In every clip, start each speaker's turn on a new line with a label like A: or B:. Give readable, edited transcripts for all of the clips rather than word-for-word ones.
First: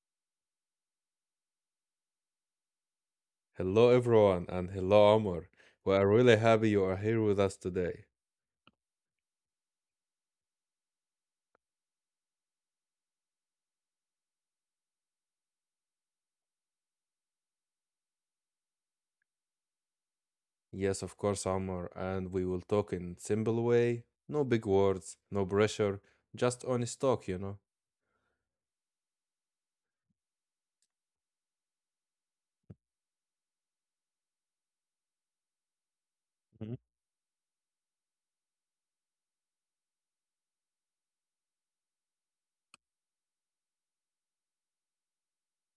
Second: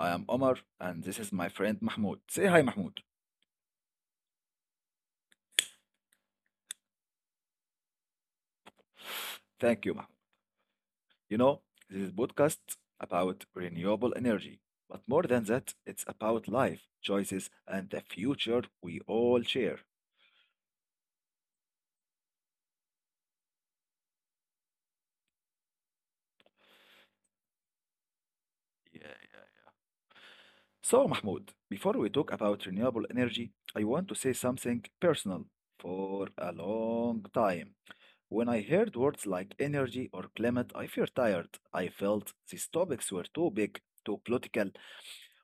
A: I am Omar and this is my friend Mahmoud. Say hi, Mahmoud.
B: Hello, everyone, and hello, Amr. We are really happy you are here with us today.
A: Thank you, Mahmoud. You know, this is podcast about renewable energy, but more than that, it's about life, choices and the future we all share.
B: Yes, of course, Amr, and we will talk in simple way, no big words, no pressure, just honest talk, you know.
A: Yeah, yeah. So Mahmoud, before we talk about renewable energy, I want to say something personal for
B: Mhm,
A: a long time. When I heard words like energy or climate, I feel tired. I felt these topics were too big, too political,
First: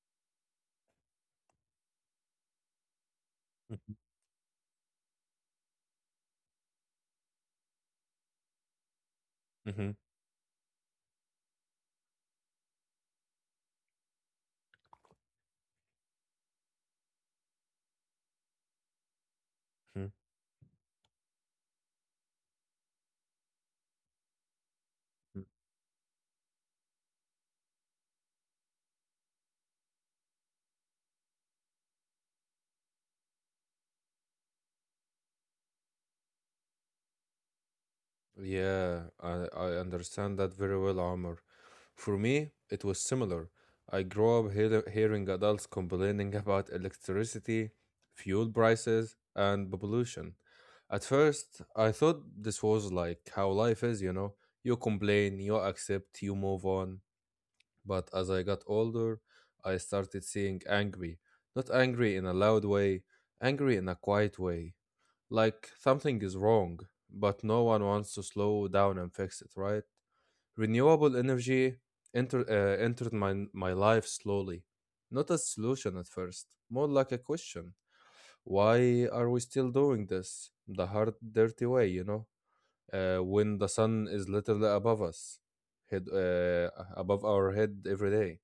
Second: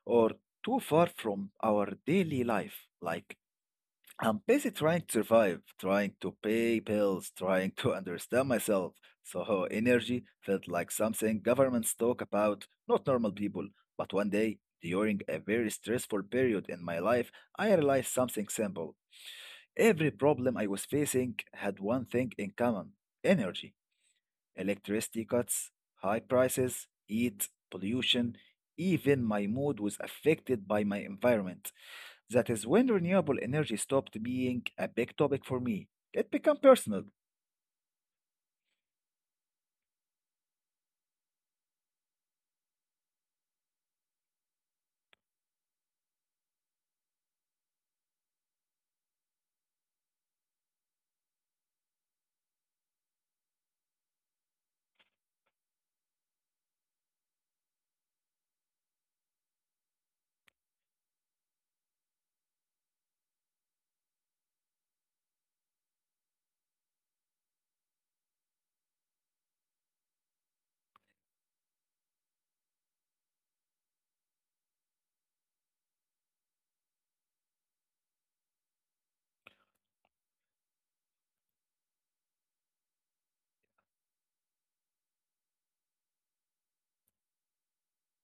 A: or too far from our daily life. Like, I'm busy trying to survive, trying to pay bills, trying to understand myself. So,
B: mhm,
A: energy felt like something governments talk about, not normal people. But one day, during a very stressful period in my life, I realized something simple.
B: mhm,
A: Every problem I was facing had one thing in common energy. Electricity
B: mhm.
A: cuts, high prices, heat, pollution, even my mood was affected by my environment. That is when renewable energy stopped being a big topic for me. It became personal.
B: Yeah, I understand that very well, Omar. For me, it was similar. I grew up hearing adults complaining about electricity, fuel prices, and pollution. At first, I thought this was like how life is, you know? You complain, you accept, you move on. But as I got older, I started seeing angry. Not angry in a loud way, angry in a quiet way. Like something is wrong, but no one wants to slow down and fix it, right? Renewable energy entered my life slowly. Not a solution at first, more like a question. Why are we still doing this? The hard, dirty way, you know? When the sun is literally above us, head, uh, above our head every day.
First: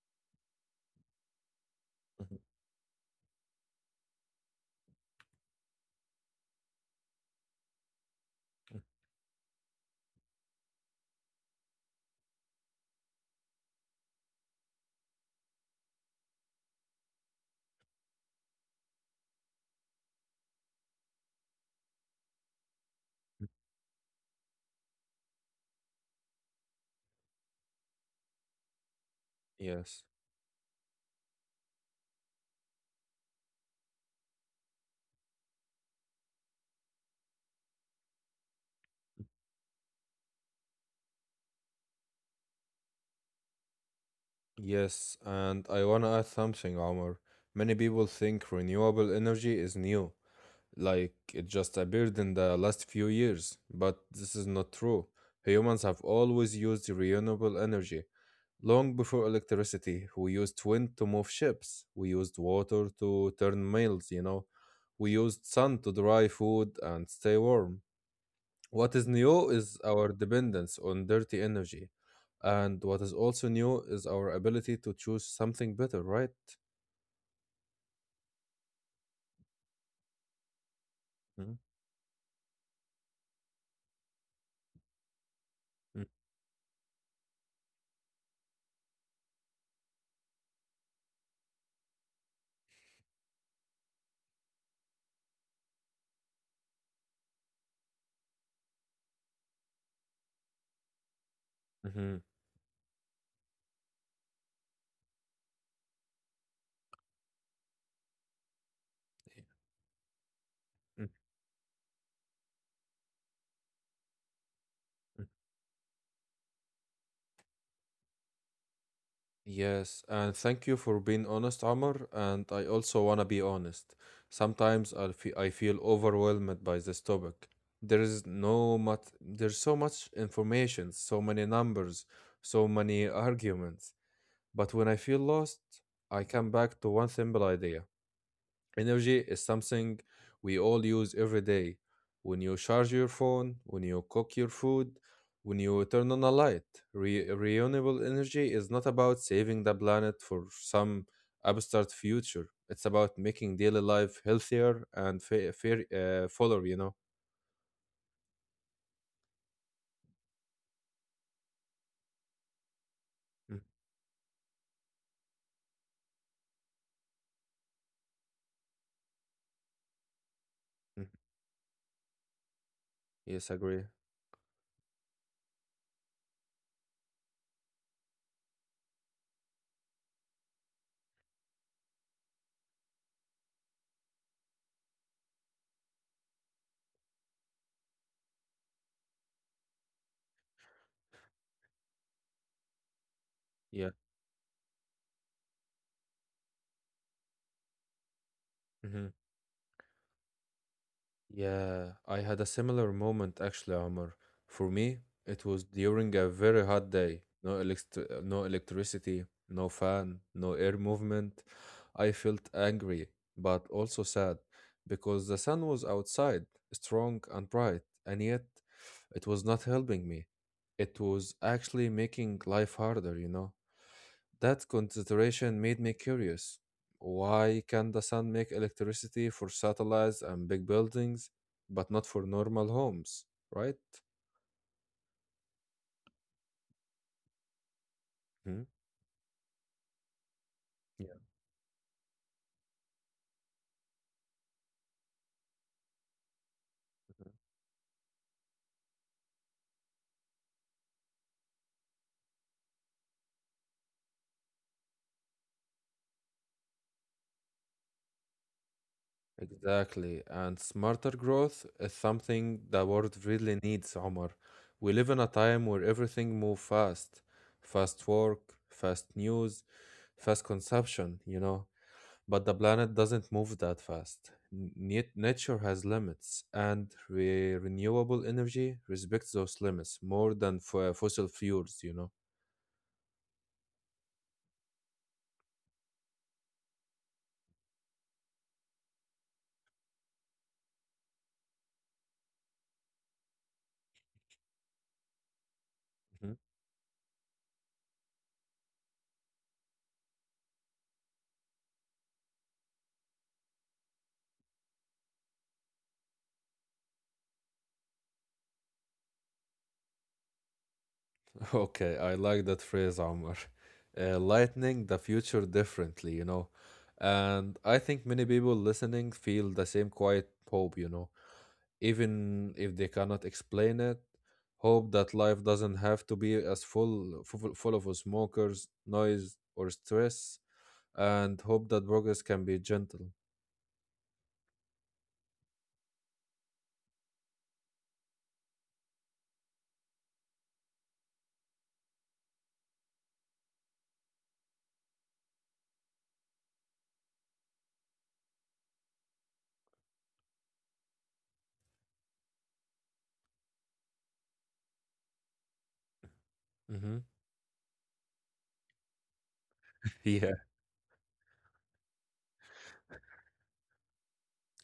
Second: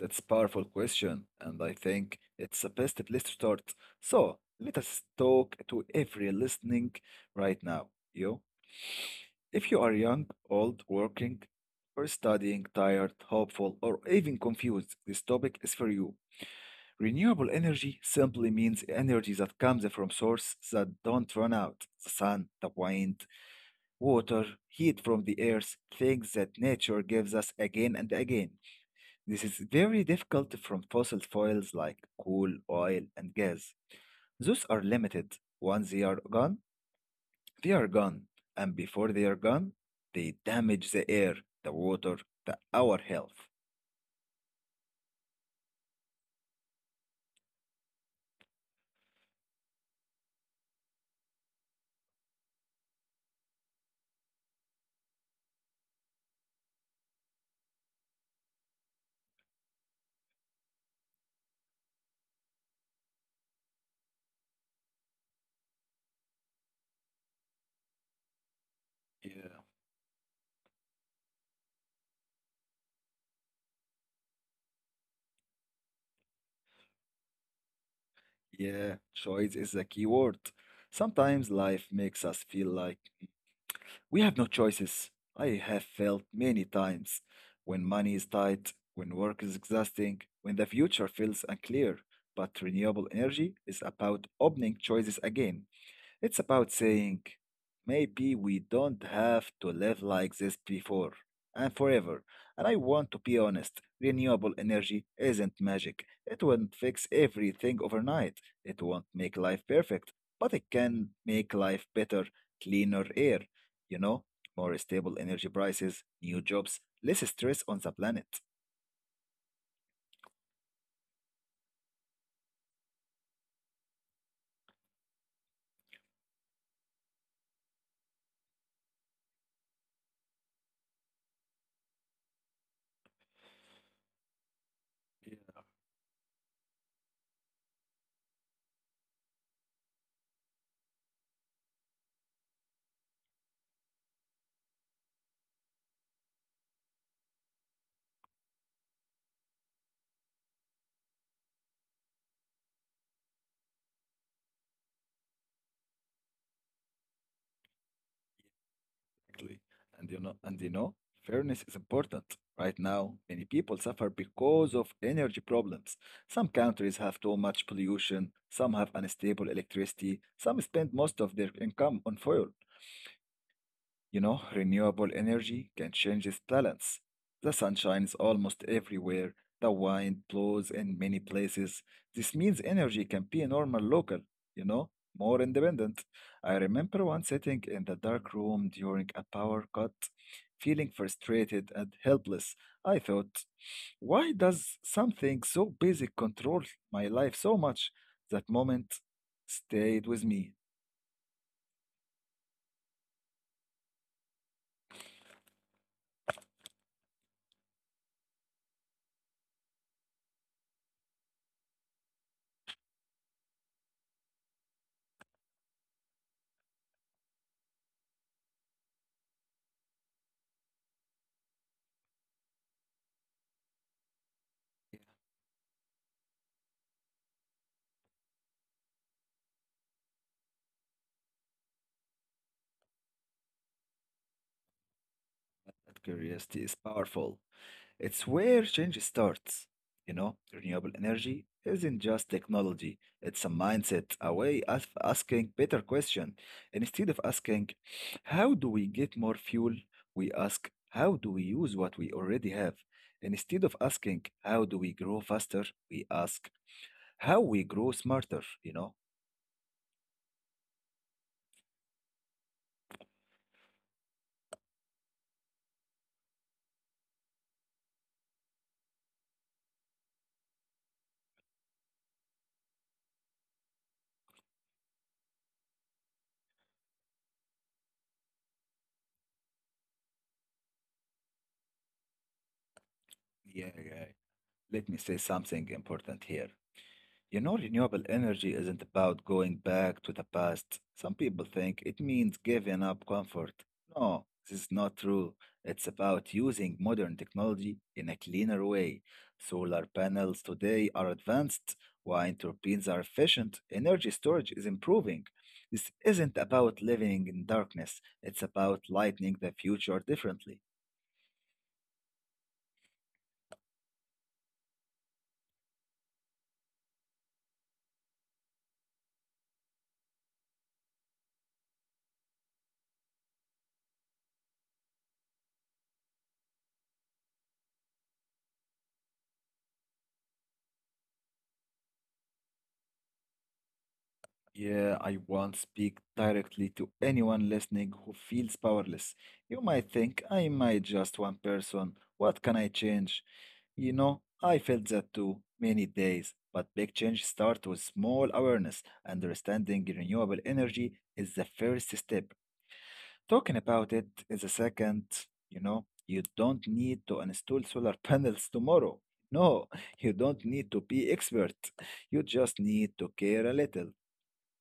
A: That's a powerful question, and I think it's the best place to start. So let us talk to every listening right now. You, if you are young, old, working, or studying, tired, hopeful, or even confused, this topic is for you. Renewable energy simply means energy that comes from sources that don't run out the sun, the wind, water, heat from the earth, things that nature gives us again and again. This is
B: Yes.
A: very difficult from fossil fuels like coal, oil, and gas. Those are limited. Once they are gone, they are gone. And before they are gone, they damage the air, the water, our health.
B: Yes, and I wanna add something, Omar. Many people think renewable energy is new, like it just appeared in the last few years, but this is not true. Humans have always used renewable energy. Long before electricity, we used wind to move ships, we used water to turn mills, you know, we used sun to dry food and stay warm. What is new
A: Yeah,
B: is our dependence on dirty energy. And what is also new is our ability to choose something better, right?
A: yeah, choice is a key word. Sometimes
B: Mm-hmm.
A: life makes us feel like we have no choices. I have felt many times when money is tight, when work is exhausting, when the future feels unclear. But renewable energy is about opening choices again. It's about saying, maybe we don't have to live like this before and
B: Mm-hmm.
A: forever. And I want to be honest, renewable energy isn't magic. It won't fix everything overnight. It won't make life perfect, but it
B: Mm-hmm.
A: can make life better, cleaner air, you know, more stable energy prices, new jobs, less stress on the planet.
B: Yes, and thank you for being honest, Amr. And I also wanna be honest. Sometimes I feel overwhelmed by this topic. There is no much. There's so much information, so many numbers, so many arguments. But when I feel lost, I come back to one simple idea. Energy is something we all use every day. When you charge your phone, when you cook your food, when you turn on a light, renewable energy is not about saving the planet for some abstract future. It's about making daily life healthier and fuller, you know.
A: Exactly. And fairness is important. Right now, many people suffer because of energy problems. Some countries have too much pollution, some have unstable electricity, some spend
B: Mhm.
A: most of their income on fuel.
B: Yes, agree.
A: Renewable energy can change its balance. The sun shines almost everywhere, the wind blows in many places. This means energy can be normal local, you know, more independent. I remember once sitting in the dark room during a power cut, feeling frustrated and helpless. I thought,
B: Yeah.
A: why does something so basic control my life so much? That moment stayed with me.
B: Yeah, I had a similar moment actually, Omar. For me, it was during a very hot day. No no electricity, no fan, no air movement. I felt angry, but also sad because the sun was outside, strong and bright, and yet it was not helping me. It was actually making life harder, you know? That consideration made me curious. Why can the sun make electricity for satellites and big buildings, but not for normal homes, right?
A: That curiosity is powerful.
B: Hmm?
A: It's where change starts.
B: Yeah.
A: Renewable energy isn't just technology, it's a mindset, a way of asking better question. Instead of asking, how do we get more fuel? We ask, how do we use what we already have? Instead of asking, how do we grow faster? We ask, how we grow smarter.
B: Exactly. And smarter growth is something the world really needs, Omar. We live in a time where everything moves fast. Fast work, fast news, fast consumption, you know. But the planet doesn't move that fast. Nature has limits, and renewable energy respects those limits more than fossil fuels, you know.
A: Yeah, yeah. Let me say something important here. Renewable energy isn't about going back to the past. Some people think it means giving up comfort. No, this is not true. It's
B: Mhm.
A: about using modern technology in a cleaner way. Solar panels today are advanced, wind turbines are efficient, energy storage is improving. This isn't about living in darkness, it's about lighting the future differently.
B: Okay, I like that phrase, Omar. Lightning the future differently, you know. And I think many people listening feel the same quiet hope, you know. Even if they cannot explain it, hope that life doesn't have to be as full of smokers, noise, or stress and hope that progress can be gentle.
A: Yeah, I won't speak directly to anyone listening who feels powerless. You might think I am I just one person. What can I change? I felt that too many days. But big change starts with small awareness. Understanding renewable energy is the first step. Talking about it is a second. You don't
B: Mm-hmm.
A: need to install solar panels tomorrow. No, you
B: Yeah.
A: don't need to be expert. You just need to care a little.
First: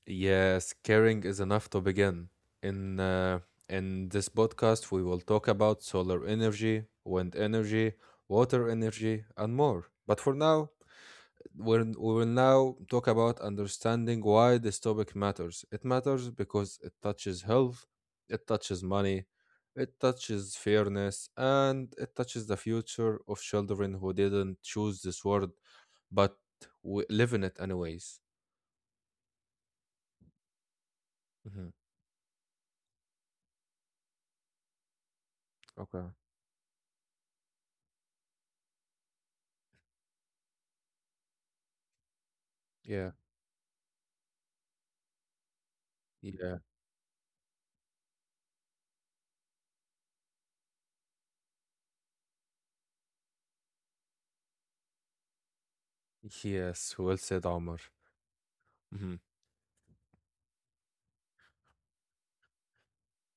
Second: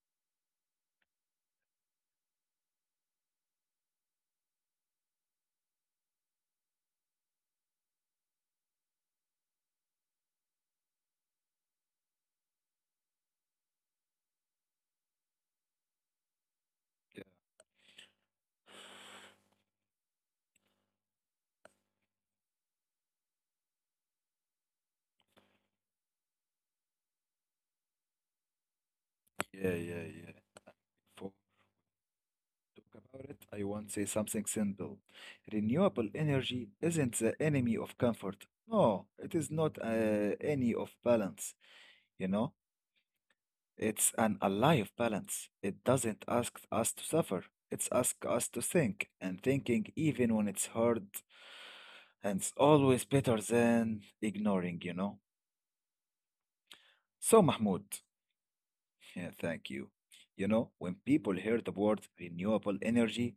B: Yes, caring is enough to begin. In uh, in this podcast, we will talk about solar energy, wind energy, water energy, and more. But for now, we will now talk about understanding why this topic matters. It matters because it touches health, it touches money, it touches fairness, and it touches the future of children who didn't choose this world but we live in it anyways.
A: Yeah, yeah, yeah. If we
B: Hmm.
A: talk about it, I want to say something simple.
B: Okay.
A: Renewable energy isn't the enemy of comfort. No, it is not any of balance, you know?
B: Yeah.
A: It's an ally of balance. It doesn't
B: Yeah.
A: ask us to suffer. It's ask us to think, and thinking even when it's hard, and it's always better than ignoring.
B: Yes. Well
A: So,
B: said, Omar.
A: Mahmoud,
B: Hmm.
A: yeah, thank you. When people hear the word renewable energy,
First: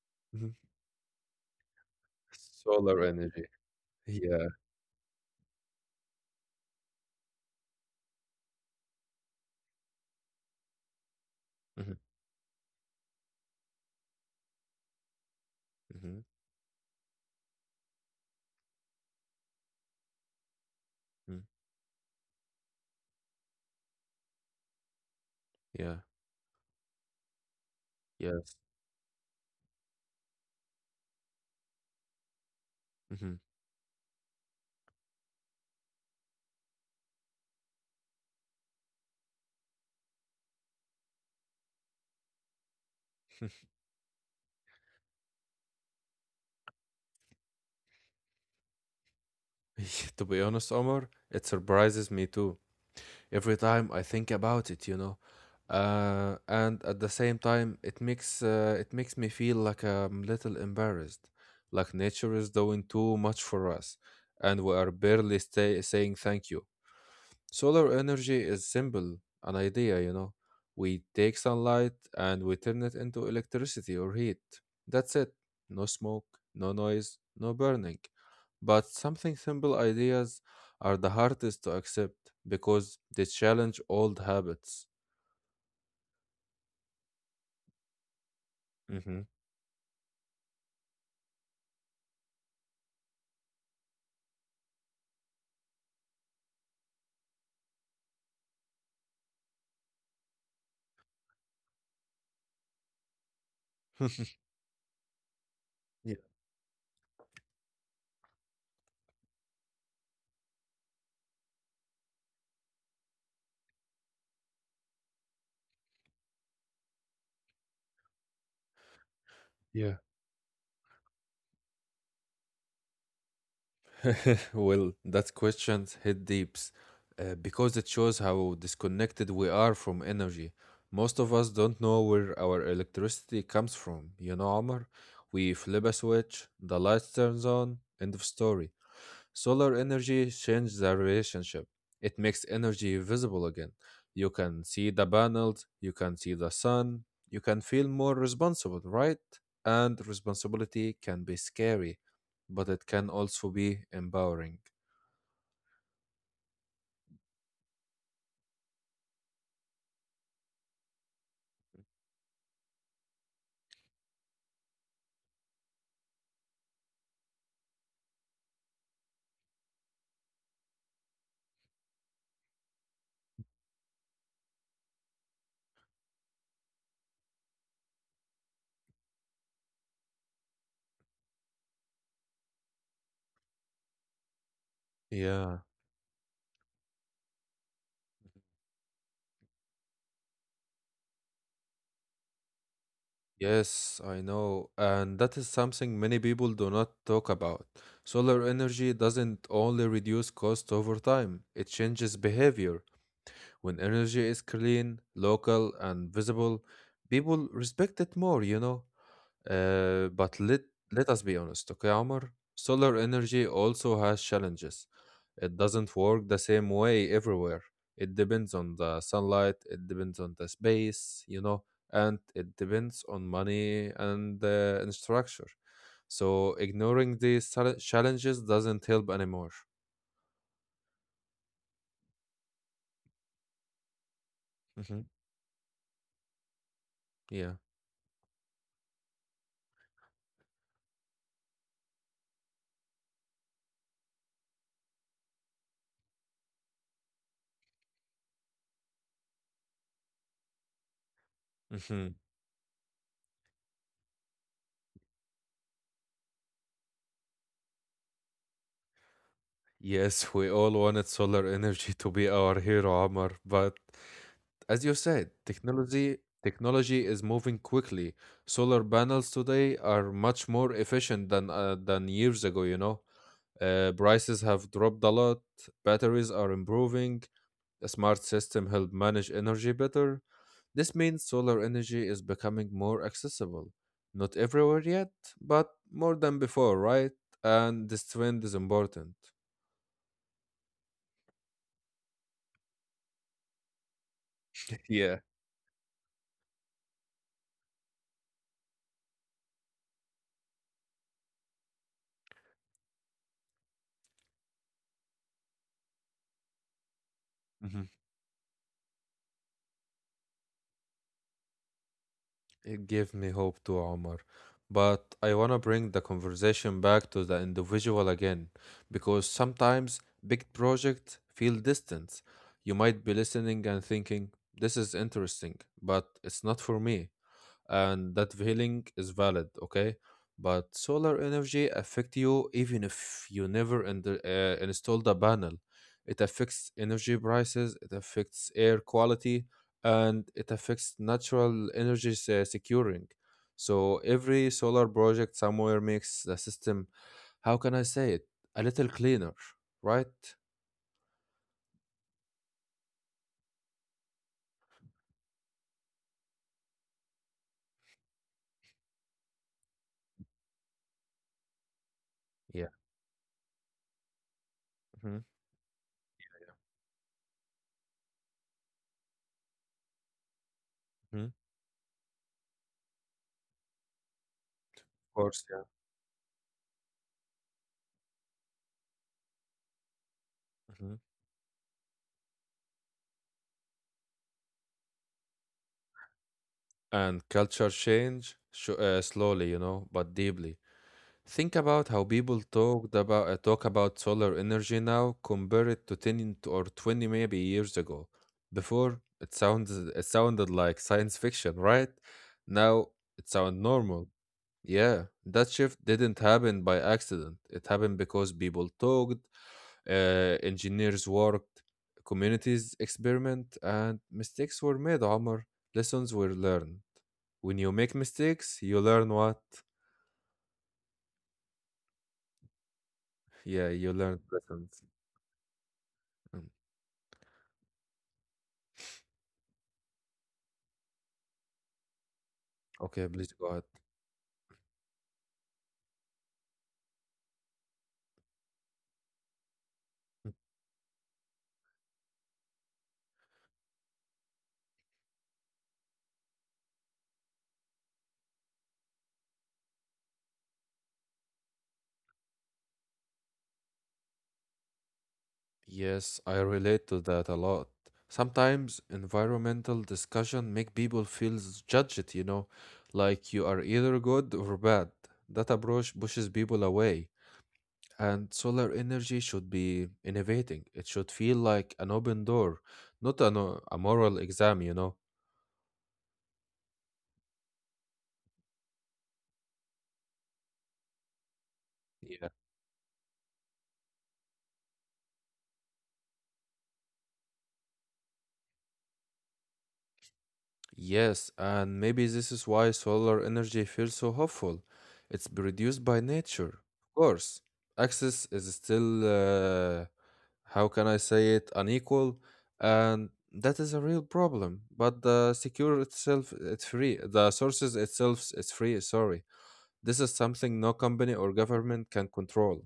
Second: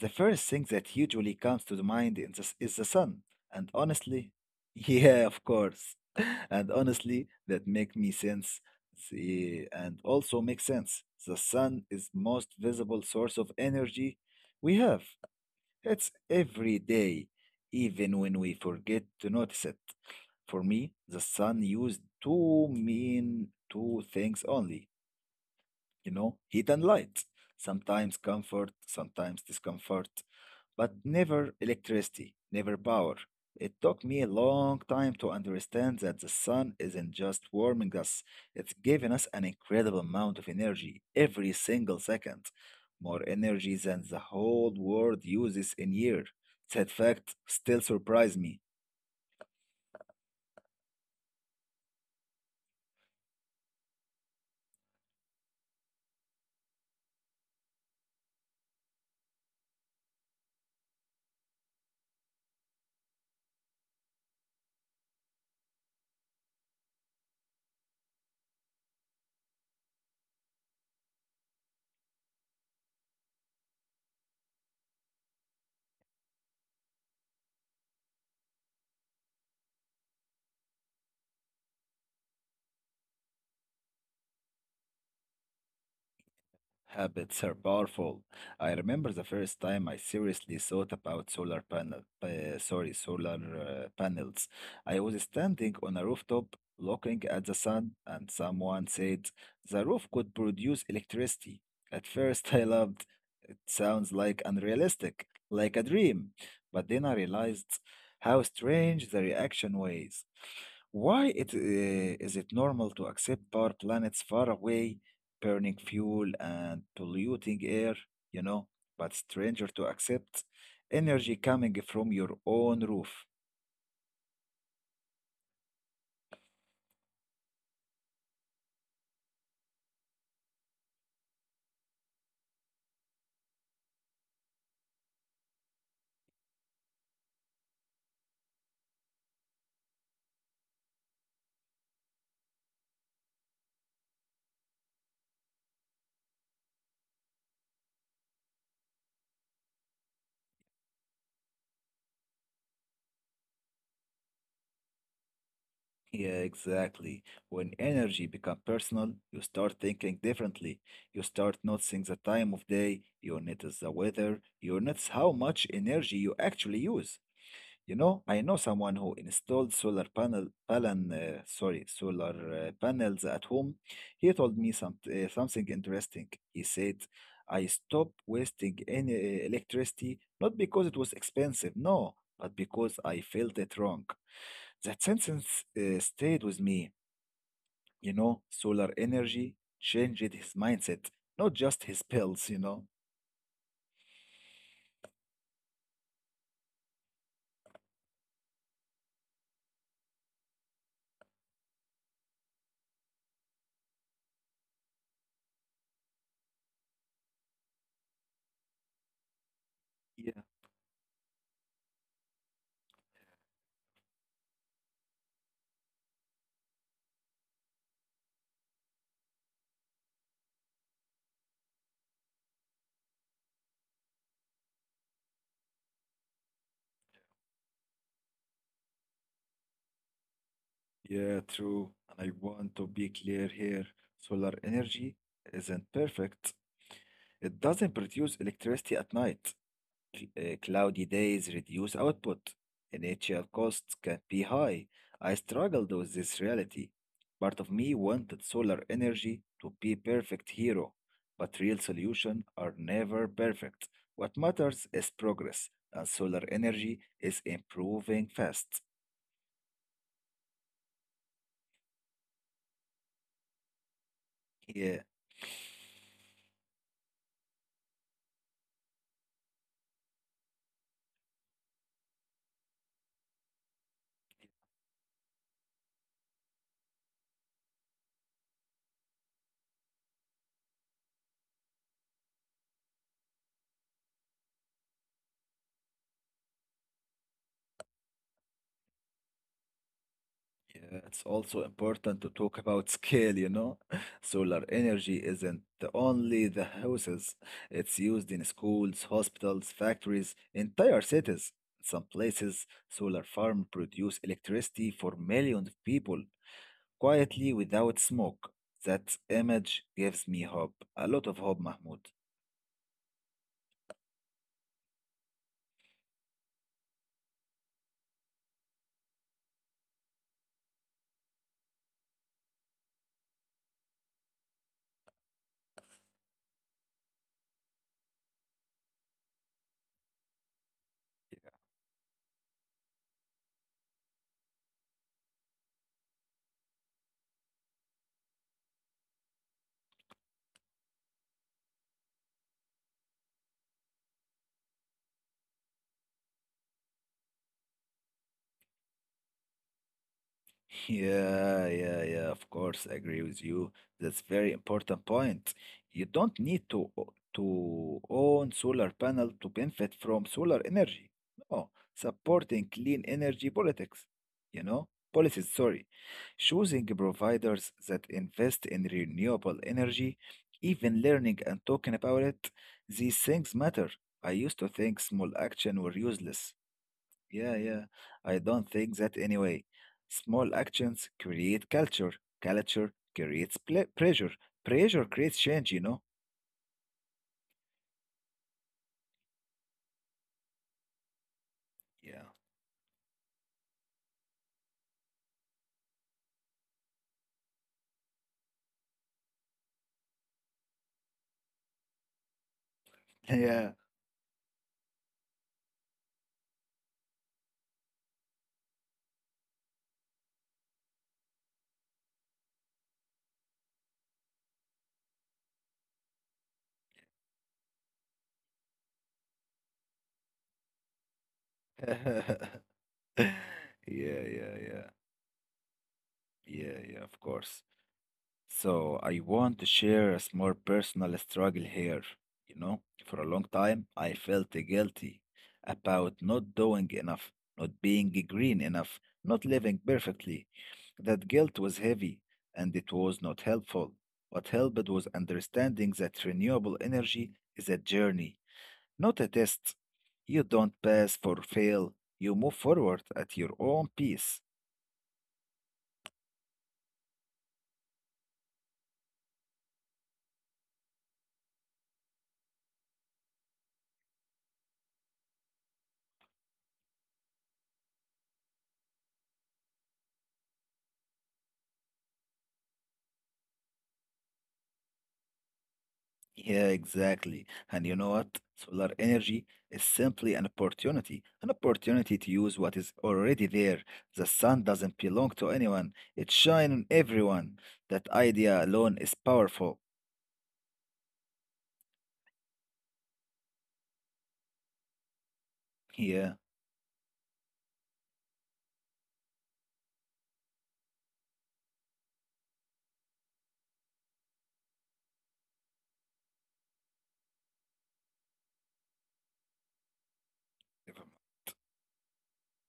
A: the first
B: Hmm.
A: thing that usually comes to the mind in this is the
B: Solar
A: sun.
B: energy.
A: And honestly,
B: Yeah.
A: yeah, of course. And honestly, that make me sense see, and also makes sense. The sun
B: Hmm.
A: is most visible source of energy we have. It's
B: Hmm.
A: every day, even when we forget to notice it. For me, the sun used two mean two things only,
B: Yeah.
A: heat and light, sometimes
B: Yes.
A: comfort, sometimes discomfort, but never electricity, never power.
B: Hmm.
A: It took me a long time to understand that the sun isn't just warming us, it's giving us an incredible amount of energy every single second, more energy than the whole world uses in a year. That fact still surprised me.
B: To be honest, Omar, it surprises me too. Every time I think about it, you know. And at the same time, it makes me feel like I'm little embarrassed, like nature is doing too much for us, and we are barely stay saying thank you. Solar energy is simple, an idea, you know. We take sunlight and we turn it into electricity or heat. That's it. No smoke, no noise, no burning. But something simple ideas are the hardest to accept because they challenge old habits.
A: Habits are powerful. I remember the
B: Mhm.
A: first time I seriously thought about solar panels. I was standing on a rooftop looking at the sun, and someone said the roof could produce electricity. At first, I loved it sounds like unrealistic, like a
B: Yeah.
A: dream. But then I realized how strange the reaction was. Why is it normal to accept power planets far away? Burning fuel and polluting air, you know, but stranger to
B: Yeah.
A: accept energy coming from your own roof.
B: Well, that question hit deeps because it shows how disconnected we are from energy. Most of us don't know where our electricity comes from. You know, Omar, we flip a switch, the light turns on, end of story. Solar energy changed the relationship. It makes energy visible again. You can see the panels, you can see the sun, you can feel more responsible, right? And responsibility can be scary, but it can also be empowering.
A: Yeah, exactly. When energy become personal, you start thinking differently. You start noticing the time of day, you notice the weather, you notice how much energy you actually use. I know someone who installed solar panels at home. He told me something interesting. He said, "I stopped wasting any electricity not because it was expensive, no, but because I felt it wrong." That
B: Yeah.
A: sentence stayed with me. Solar energy changed his mindset, not just his pills.
B: Yes, I know. And that is something many people do not talk about. Solar energy doesn't only reduce cost over time, it changes behavior. When energy is clean, local, and visible, people respect it more, you know. But
A: Yeah.
B: let us be honest, okay, Amr. Solar energy also has challenges. It doesn't work the same way everywhere. It depends on the sunlight, it depends on the space, you know, and it depends on money and structure. So ignoring these challenges doesn't help anymore.
A: Yeah, true. And I want to be clear here. Solar
B: Hmm.
A: energy isn't perfect.
B: Yeah.
A: It doesn't produce electricity at night. Cloudy days reduce output. Initial costs can be high. I struggled with this reality. Part of me wanted solar energy to be perfect hero, but real solutions are never perfect. What matters is progress, and solar energy is improving fast.
B: Yes, we all wanted solar energy to be our hero, Amar, but as you
A: Yeah.
B: said, technology is moving quickly. Solar panels today are much more efficient than years ago. You know, prices have dropped a lot. Batteries are improving. A smart system help manage energy better. This means solar energy is becoming more accessible. Not everywhere yet, but more than before, right? And this trend is important.
A: Yeah, it's also important to talk about scale. Solar energy
B: Yeah.
A: isn't only the houses, it's used in schools, hospitals, factories, entire cities. In some places, solar farm produce electricity for millions of people quietly
B: Mhm.
A: without smoke. That image gives me hope, a lot of hope, Mahmoud.
B: It gave me hope too, Omar. But I want to bring the conversation back to the individual again, because sometimes big projects feel distant. You might be listening and thinking, this is interesting, but it's not for me. And that feeling is valid, okay, but solar energy affect you even if you never in the, installed a panel. It affects energy prices, it affects air quality, and it affects natural energy securing. So every solar project somewhere makes the system, how can I say it, a little cleaner, right?
A: Yeah, yeah, yeah, of course, I agree with you. That's very important point. You don't need to to own solar panel to benefit from solar energy. No, supporting
B: Yeah.
A: clean energy politics,
B: Hmm.
A: policies, sorry. Choosing providers that invest in renewable energy, even
B: Hmm. Of
A: learning and talking about it, these things matter. I used to think small
B: course, yeah.
A: action were useless, yeah, yeah. I don't think that anyway. Small
B: Hmm.
A: actions create culture. Culture creates ple pressure. Pressure creates change.
B: And culture change slowly, you know, but deeply. Think about how
A: Yeah.
B: people talked about talk about solar energy now. Compare it to 10 or 20 maybe years ago. Before it sounds it sounded like science fiction, right? Now it sounds
A: Yeah.
B: normal. Yeah, that shift didn't happen by accident. It happened because people talked, engineers worked, communities experiment, and mistakes were made, Omar. Lessons were learned. When you make mistakes, you learn what? Yeah, you
A: Yeah,
B: learn
A: yeah, yeah.
B: lessons. Mm.
A: Yeah, yeah, of course. So I want to share a small personal struggle here.
B: Okay,
A: For a
B: please
A: long
B: go ahead.
A: time, I felt guilty about not doing enough, not being green enough, not living
B: Mm.
A: perfectly. That guilt was heavy and it was not helpful. What helped was understanding that renewable energy is a journey, not a test. You don't pass for fail, you move forward at your own pace.
B: Yes, I relate to that a lot. Sometimes environmental discussion make people feel judged, you know, like you are either good or bad. That approach pushes people away. And solar energy should be innovating. It should feel like an open door, not a moral exam, you know.
A: Yeah, exactly. And you know what? Solar energy is simply an opportunity to
B: Yeah.
A: use what is already there. The sun doesn't belong to anyone, it shines on everyone. That idea alone is powerful.
B: Yes, and maybe this is why solar energy feels so hopeful. It's produced by
A: Yeah,
B: nature, of course. Access is still, how can I say it, unequal, and that is a real problem. But the secure itself, it's free. The sources itself is free, sorry. This is something no company or government can control.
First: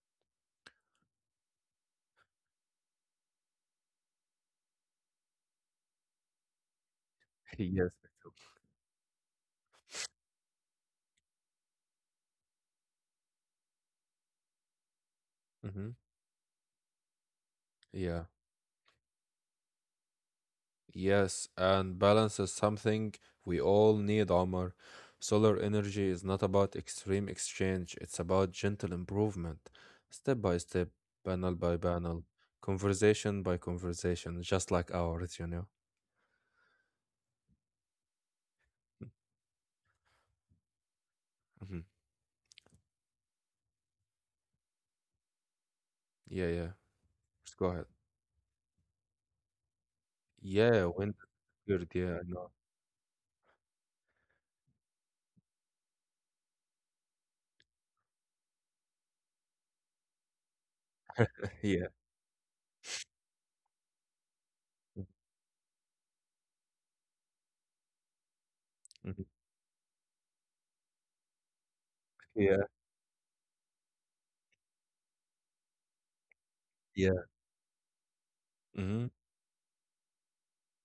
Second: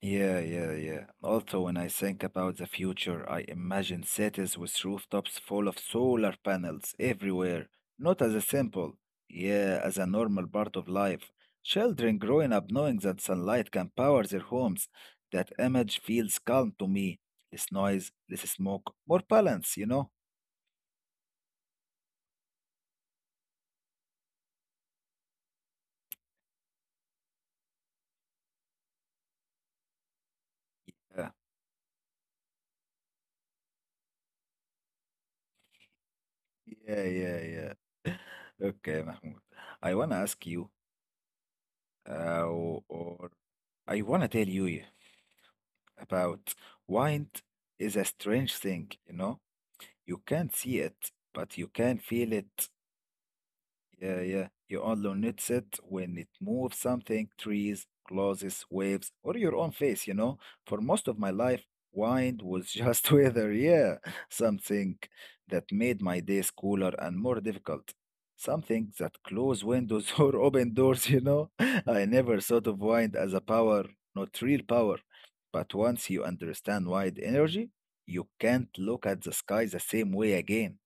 A: yeah, yeah, yeah. Also, when I think about the future, I imagine cities with rooftops full of solar panels everywhere.
B: Yes.
A: Not as a symbol, yeah, as a normal part of life. Children growing up knowing that sunlight can power their homes. That
B: Hmm.
A: image feels calm to me. Less noise,
B: Yeah.
A: less smoke, more balance.
B: Yes. And balance is something we all need, Omar. Solar energy is not about extreme exchange, it's about gentle improvement, step by step,
A: Yeah,
B: panel by panel, conversation by conversation, just like ours, you know?
A: yeah, yeah, yeah. Okay, Mahmoud. I wanna ask you,
B: Hmm.
A: or I wanna tell you
B: Yeah,
A: about
B: yeah.
A: wine
B: Just go ahead.
A: is a strange thing, you know? You can't see
B: Yeah,
A: it,
B: wind.
A: but you
B: Good.
A: can
B: Yeah, I
A: feel
B: know.
A: it. Yeah, yeah. You only notice it when it moves something, trees, clothes, waves, or your own face. For most of my life,
B: Yeah.
A: wind was just weather, yeah. Something that made my days cooler and more difficult. Something that
B: Mhm.
A: closed windows or open doors. I never
B: Yeah,
A: thought of wind as a power, not real power. But once you understand wind
B: yeah.
A: energy, you can't look
B: Mhm.
A: at the sky the same way again.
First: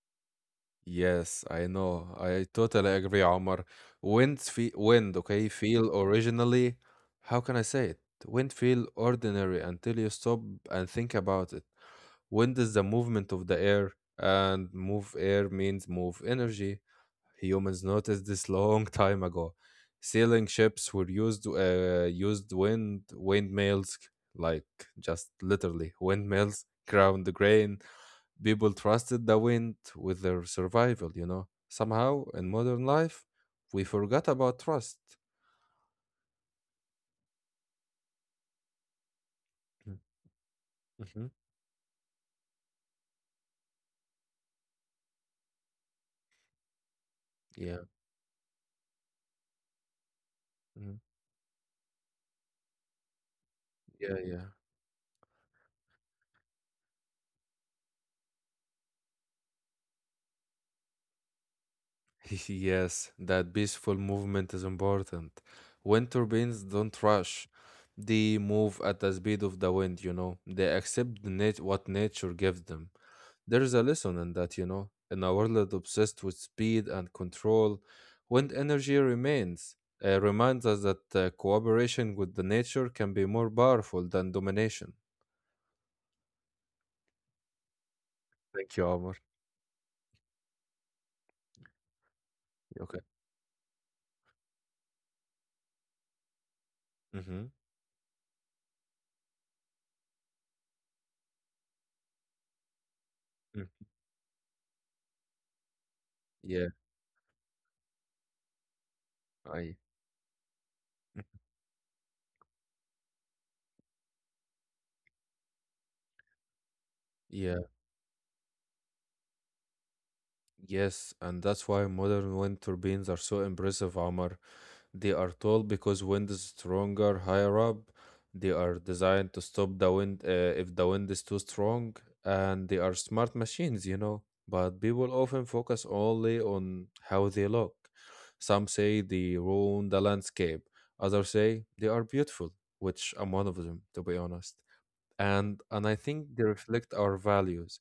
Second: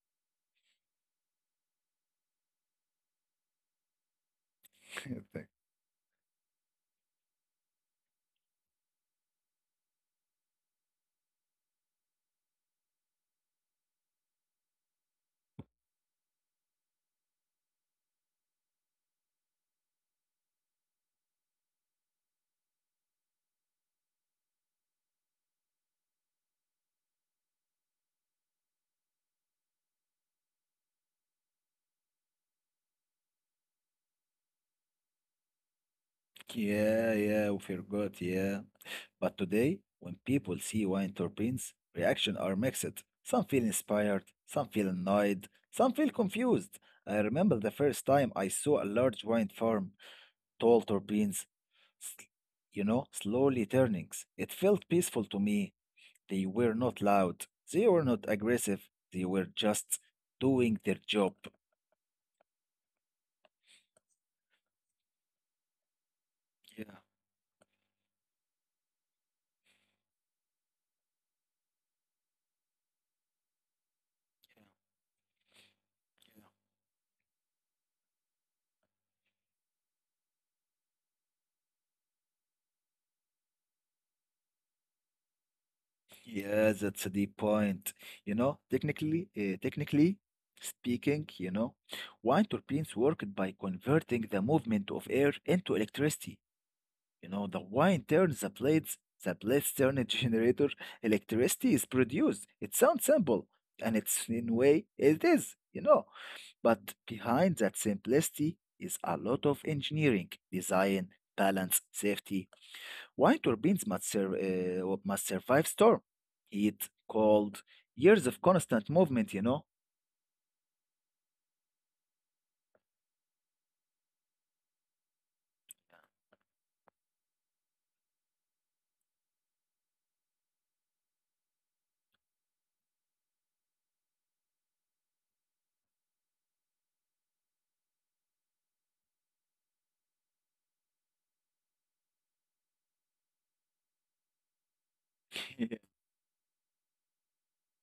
B: Yes, I know. I totally agree, Omar. Wind, okay, feel originally. How can I say it? Wind feel ordinary until you stop and think about it. Wind is the movement of the air, and move air means move energy. Humans noticed this long time ago. Sailing ships were used wind windmills, like just literally windmills, ground grain. People trusted the wind with their survival, you know. Somehow, in modern life, we forgot about trust.
A: Yeah, yeah, we forgot, yeah. But today, when people see wine
B: Mm-hmm.
A: turbines, reactions are mixed. Some feel inspired, some feel annoyed, some feel confused. I remember the
B: Yeah.
A: first time I saw a large wine farm, tall
B: Mhm.
A: turbines, s- you know, slowly turning.
B: Yeah, yeah.
A: It felt peaceful to me. They were not loud, they were not aggressive, they were just doing their job.
B: Yes, that peaceful movement is important. Wind turbines don't
A: Yeah,
B: rush. They move at the speed of the wind, you know. They accept the what nature gives them. There's a lesson in that,
A: yeah,
B: you know. In a world obsessed with
A: yeah.
B: speed and control, wind energy remains reminds us that cooperation with the nature can be more powerful than domination.
A: Yeah, that's a deep point. You know,
B: Thank you, Omar.
A: technically speaking, you know, wind turbines
B: Okay.
A: worked by converting the movement of air into electricity. You
B: Mm-hmm.
A: know, the wind turns the blades turn a generator, electricity is produced. It sounds simple, and it's in way it is, you know.
B: Yeah,
A: But behind that simplicity is a lot of
B: I
A: engineering, design, balance, safety, why turbines must, must survive storm, heat,
B: yeah,
A: cold, years of constant movement, you know?
B: yes, and that's why modern wind turbines are so impressive, Omar. They are tall because wind is stronger higher up. They are designed to stop the wind if the wind is too strong, and they are smart machines, you know. But people often focus only on how they look. Some say they ruin the landscape, others say they are beautiful, which I'm one of them, to be honest, and I think they reflect our values.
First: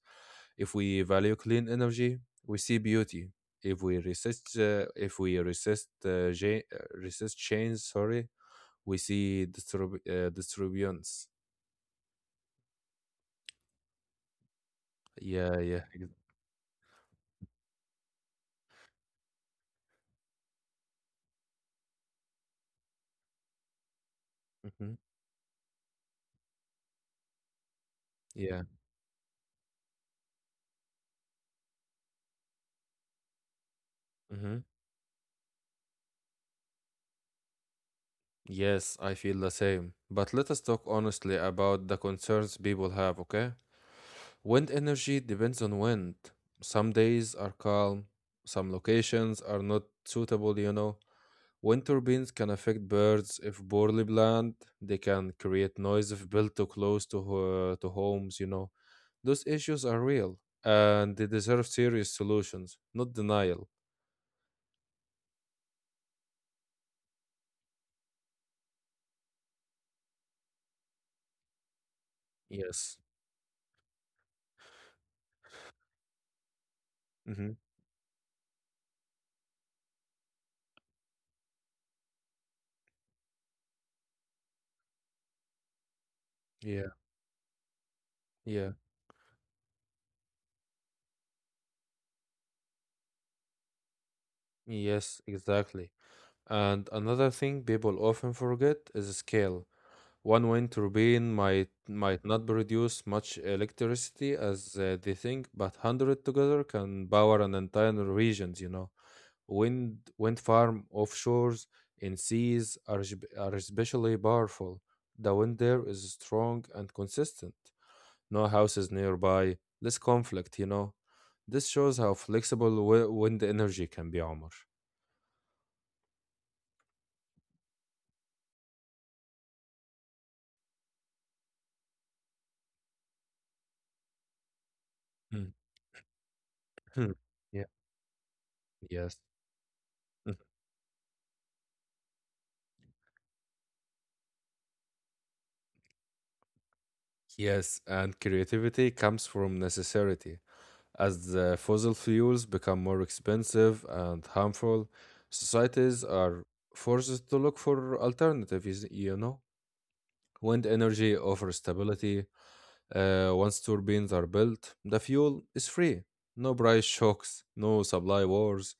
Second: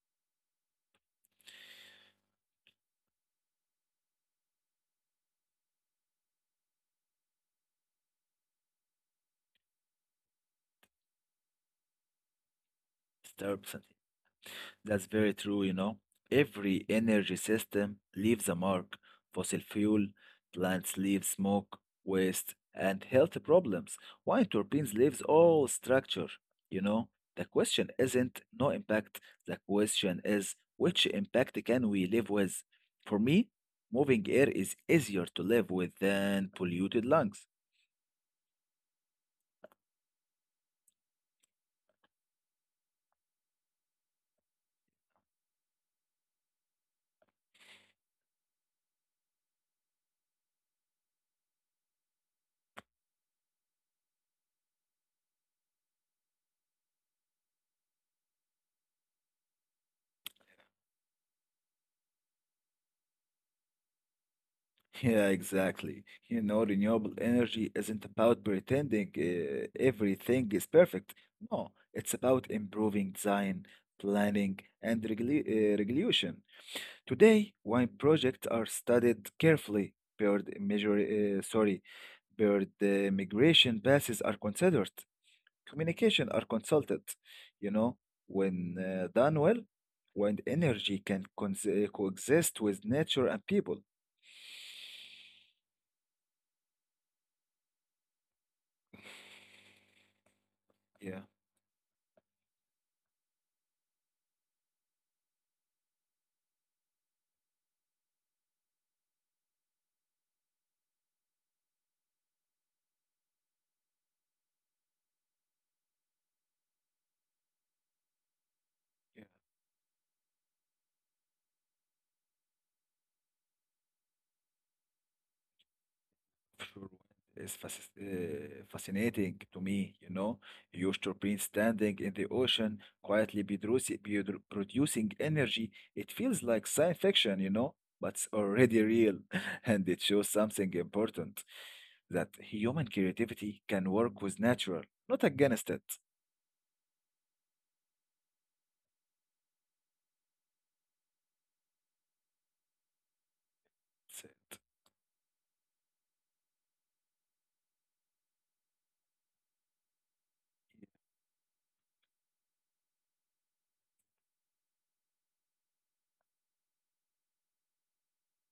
B: If we value clean energy, we see beauty. If we resist, resist change, sorry, we see disturbance.
A: Disturbance. That's very
B: Yeah,
A: true, you
B: yeah,
A: know. Every energy system leaves a mark. Fossil fuel, plants leave smoke, waste, and health problems. Why
B: mm-hmm,
A: turbines leaves all structure, you know? The question isn't
B: yeah.
A: no impact. The question is which impact can we live with? For me, moving air
B: Mm-hmm.
A: is easier to live with than polluted lungs.
B: Yes, I feel the same. But let us talk honestly about the concerns people have. Okay, wind energy depends on wind. Some days are calm. Some locations are not suitable. You know, wind turbines can affect birds if poorly planned. They can create noise if built too close to to homes, you know. Those issues are real and they deserve serious solutions, not denial.
A: Yeah, exactly. You know, renewable energy isn't about pretending everything is perfect. No, it's about
B: Yes.
A: improving design, planning, and regulation.
B: Hmm.
A: Today, wine projects are studied carefully. Uh, sorry, bird migration passes are considered. Communication are
B: Yeah.
A: consulted. You know,
B: Yeah.
A: when done well, wind energy can coexist with nature and people.
B: Yes, exactly. And another thing people often forget is scale. One wind
A: Yeah.
B: turbine might not produce much electricity as they think, but hundred together can power an entire regions, you know. Wind farm offshores in seas are, are especially powerful. The wind there is strong and consistent. No houses nearby, less conflict, you know. This shows how flexible wind energy can be, Omar.
A: Fluent is fascinating to me, you know. Huge turbines standing in the ocean, quietly producing
B: Mm.
A: energy. It feels like science
B: Hmm.
A: fiction, you
B: Yeah.
A: know, but it's already
B: Yes.
A: real, and it shows
B: Mm.
A: something important that human creativity can work with natural, not against it.
B: Yes, and creativity comes from necessity. As the fossil fuels become more expensive and
A: That's it.
B: harmful, societies are forced to look for alternatives, you know? Wind
A: Yeah.
B: energy offers stability. Once turbines are built, the fuel is free. No price shocks, no supply wars.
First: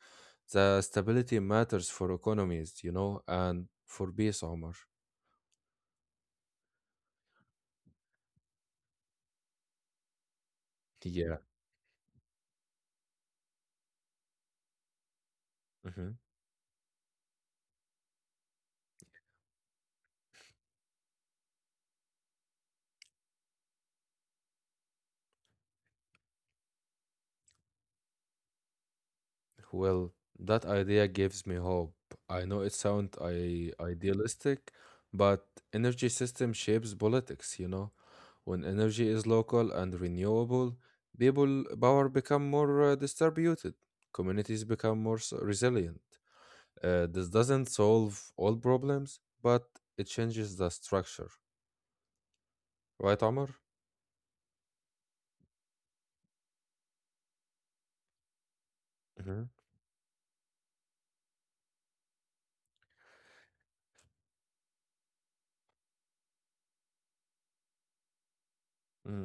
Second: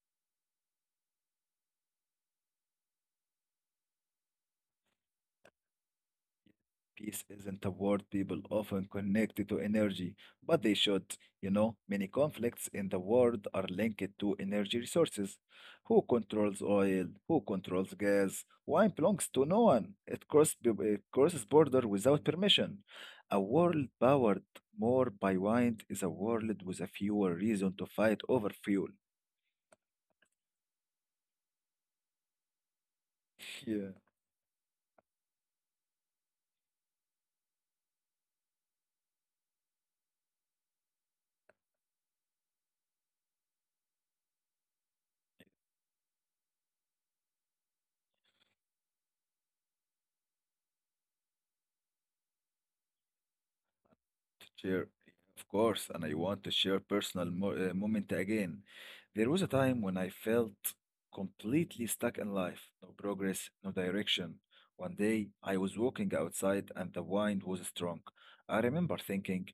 B: The stability matters for economies, you know, and for peace, Omar.
A: Peace isn't a word people often connect to energy, but they should.
B: Yeah.
A: You know, many conflicts in the world are linked to energy resources. Who controls oil? Who controls gas? Wine belongs to no one. It crosses border without permission. A world powered more by wine is a world with a fewer reason to fight over fuel.
B: Well, that idea gives me hope. I know it sounds
A: Yeah.
B: I idealistic, but energy system shapes politics, you know. When energy is local and renewable, people power become more distributed. Communities become more resilient. This doesn't solve all problems, but it changes the structure. Right, Omar?
A: To share, of course, and I want to share personal mo moment again. There was a
B: Mm-hmm.
A: time when I felt completely stuck in life, no progress, no direction. One day, I was walking outside and the wind was strong. I remember thinking,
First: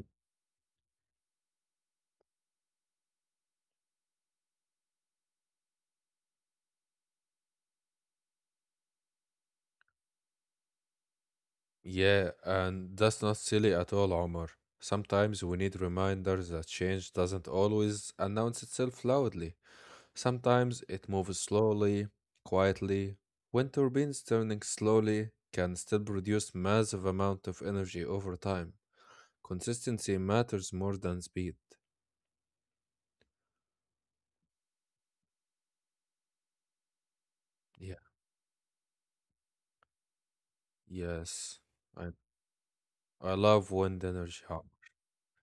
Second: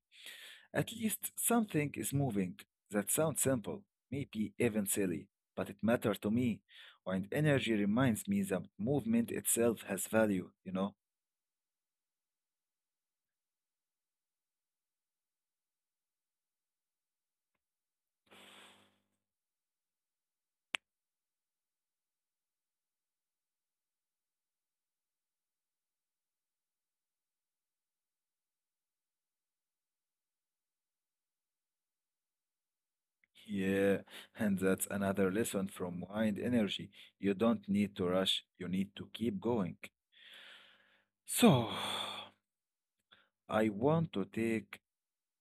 A: at least something is moving. That sounds simple, maybe even silly, but it mattered to me. Wind energy reminds me that movement itself has value, you know?
B: Yeah, and that's not silly at all, Omar. Sometimes we need reminders that change doesn't always announce itself loudly. Sometimes it moves slowly, quietly. Wind turbines turning slowly can still produce massive amount of energy over time. Consistency matters more than speed.
A: Yeah, and that's another lesson from wind energy. You don't
B: Yeah.
A: need to rush, you need to keep going.
B: Yes.
A: So,
B: I I love
A: I
B: wind
A: want to
B: energy. Omar.
A: take,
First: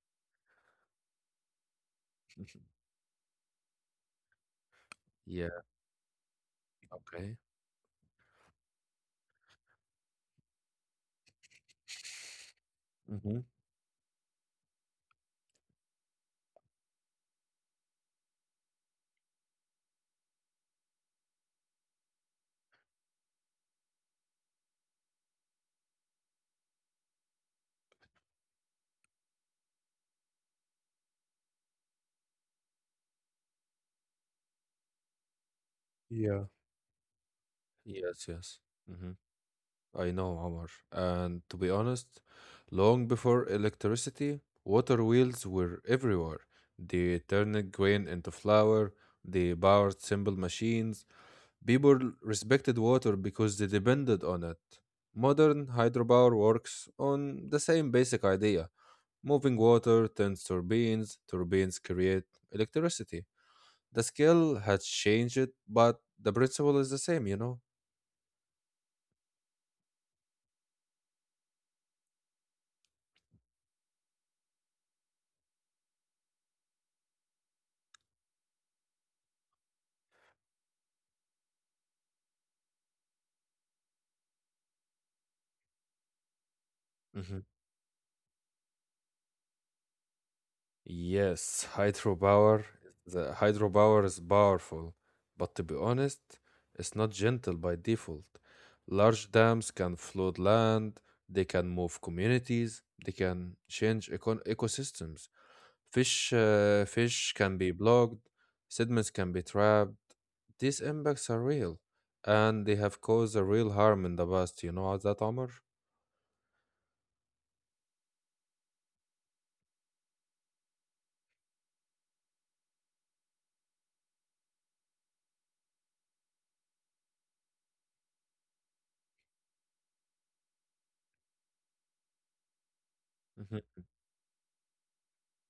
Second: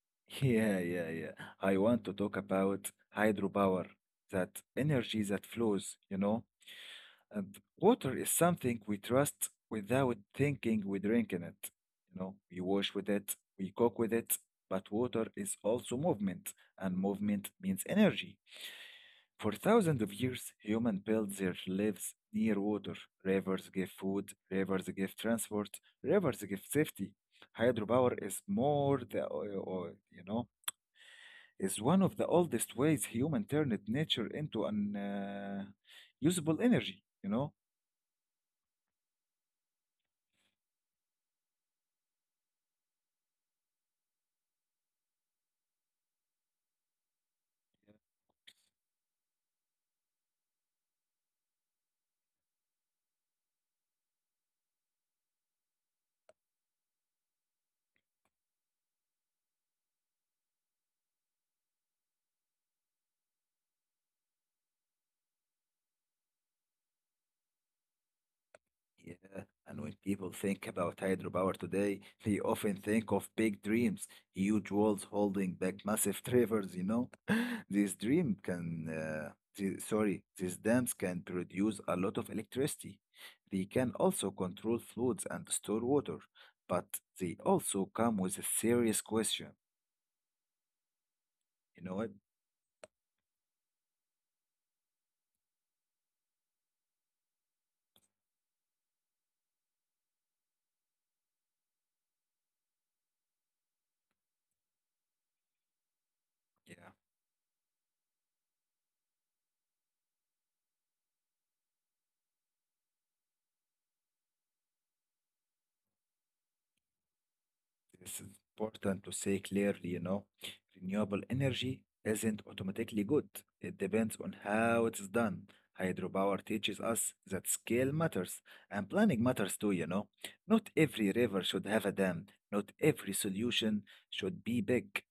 A: yeah, yeah, yeah. I want to talk about hydropower, that energy that
B: Yeah.
A: flows, you know,
B: Okay.
A: and water is something we trust without thinking we drink in it. You know, we wash with it,
B: Mm-hmm.
A: we cook with it, but water is also movement, and movement means energy. For thousands of years, humans built their lives near water. Rivers give food, rivers give transport, rivers give safety. Hydropower is more the o- o- you know is one of the oldest ways human turned nature into an
B: Yeah.
A: usable energy. You know.
B: Yes. Yes. Mm-hmm. I know, Omar. And to be honest, long before electricity, water wheels were everywhere. They turned grain into flour, they powered simple machines. People respected water because they depended on it. Modern hydropower works on the same basic idea. Moving water turns turbines, turbines create electricity. The skill has changed, but the principle is the same, you know?
A: Yeah, and when people think about hydropower today, they often think of big dreams, huge walls holding back massive rivers, you know. This dream can, the, sorry, these dams can produce a lot of electricity. They can also control floods and store water, but they
B: Mm-hmm.
A: also come with a serious question.
B: Yes,
A: You know it?
B: hydropower is powerful, but to be honest, it's not gentle by default. Large dams can flood land, they can move communities, they can change econ ecosystems.
A: Yeah.
B: Fish can be blocked, sediments can be trapped. These impacts are real, and they have caused a real harm in the past. You know that, Omar?
A: This is important to say clearly, you know, renewable energy isn't automatically good. It depends on how it's done. Hydropower teaches us that scale matters and planning matters too, you know. Not every river should have a dam. Not every solution should be big.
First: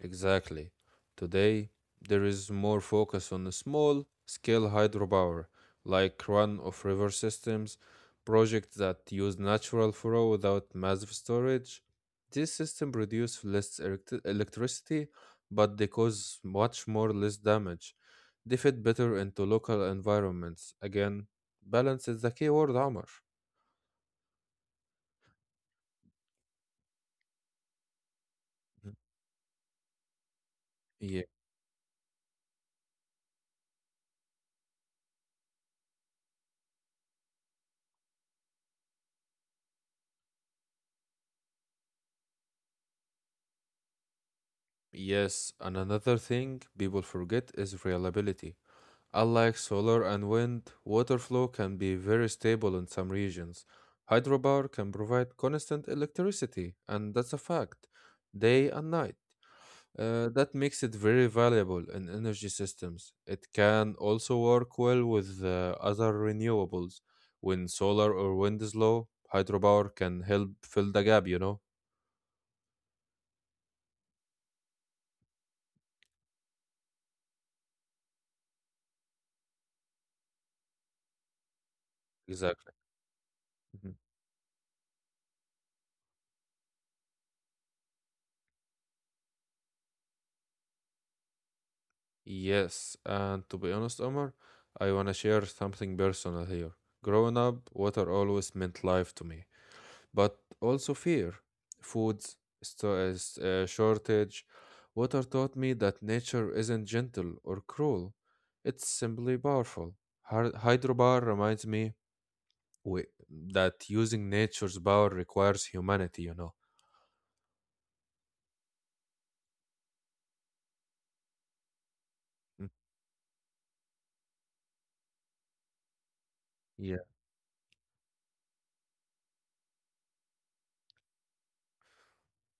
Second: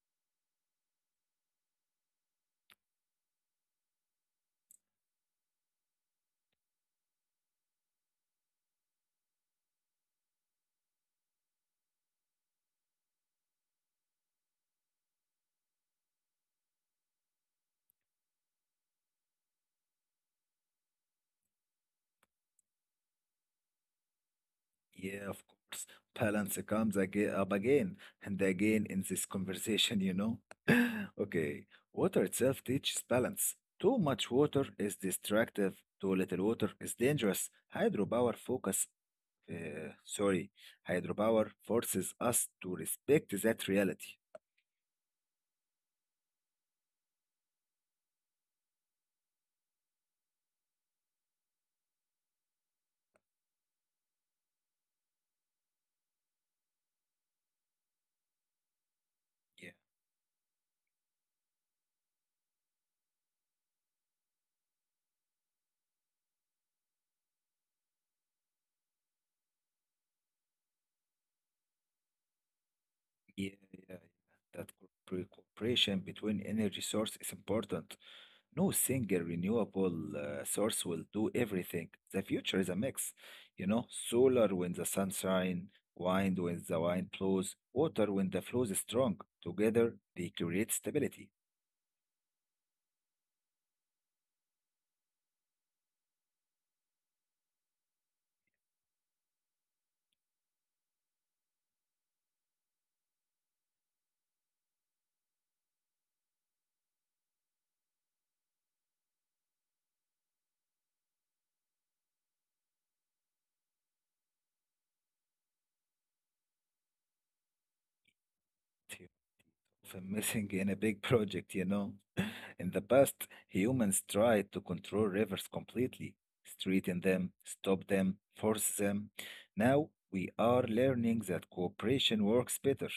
B: Exactly. Today, there is more focus on the small scale hydropower, like run of river systems, projects that use natural flow without massive storage. These systems produce less electricity, but they cause much more less damage. They fit better into local environments. Again, balance is the key word, Amr.
A: Yeah, of course. Balance comes again up again and again in this conversation, you know.
B: Yeah.
A: Okay, water itself teaches balance. Too much water is destructive, too little water is dangerous. Hydropower focus, uh, sorry, hydropower forces us to respect that reality.
B: Yes, and another thing people forget is reliability. Unlike solar and wind, water flow can be very stable in some regions. Hydropower can provide constant electricity, and that's a fact, day and night.
A: Yeah,
B: That makes it very valuable in energy systems. It can also work well with other renewables. When solar or wind is low, hydropower can help fill the gap, you know?
A: yeah, yeah, yeah. That cooperation between energy source is important. No single renewable source will do everything. The future is a
B: Exactly.
A: mix, you know,
B: Mm-hmm.
A: solar when the sun shines, wind when the wind blows, water when the flow is strong. Together, they create stability.
B: Yes, and to be honest, Omar, I wanna share something personal here. Growing up, water always meant life to me, but also fear, food shortage. Water taught me that nature isn't gentle or cruel; it's simply powerful. Hydropower reminds me that using nature's power requires humanity. You know.
A: Often missing in a big project, you know. In the past, humans tried to control rivers completely, straighten them,
B: Mm.
A: stop them, force them. Now, we are learning that cooperation works better.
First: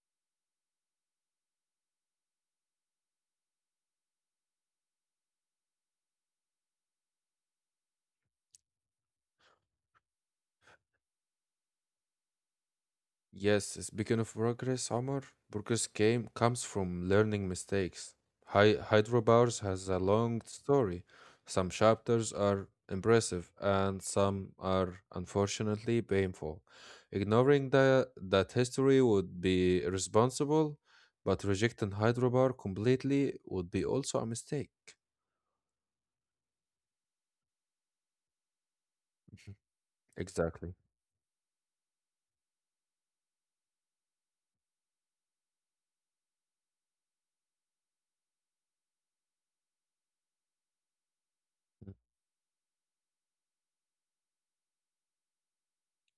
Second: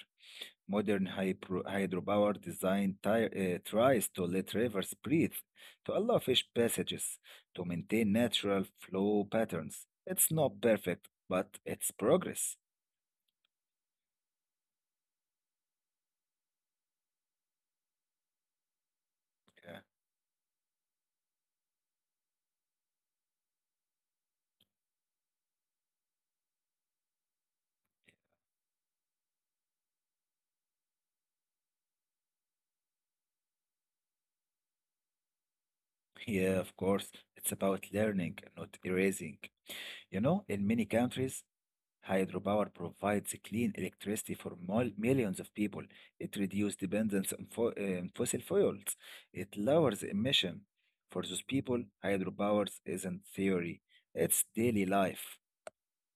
A: Modern hydropower design tries to let rivers breathe, to allow fish passages, to maintain natural flow patterns. It's not perfect, but it's progress.
B: Yes, speaking of progress, Omar, progress came comes from learning mistakes. Hy Hydrobars
A: Yeah,
B: has a long story. Some chapters are impressive and some are unfortunately painful. Ignoring that history would be irresponsible, but rejecting Hydrobar completely would be also a mistake.
A: yeah, of course. It's about learning, not erasing. You know, in
B: Exactly.
A: many countries, hydropower provides clean electricity for millions of people. It reduces dependence on fossil fuels. It lowers emission. For those people, hydropower isn't theory, it's daily life.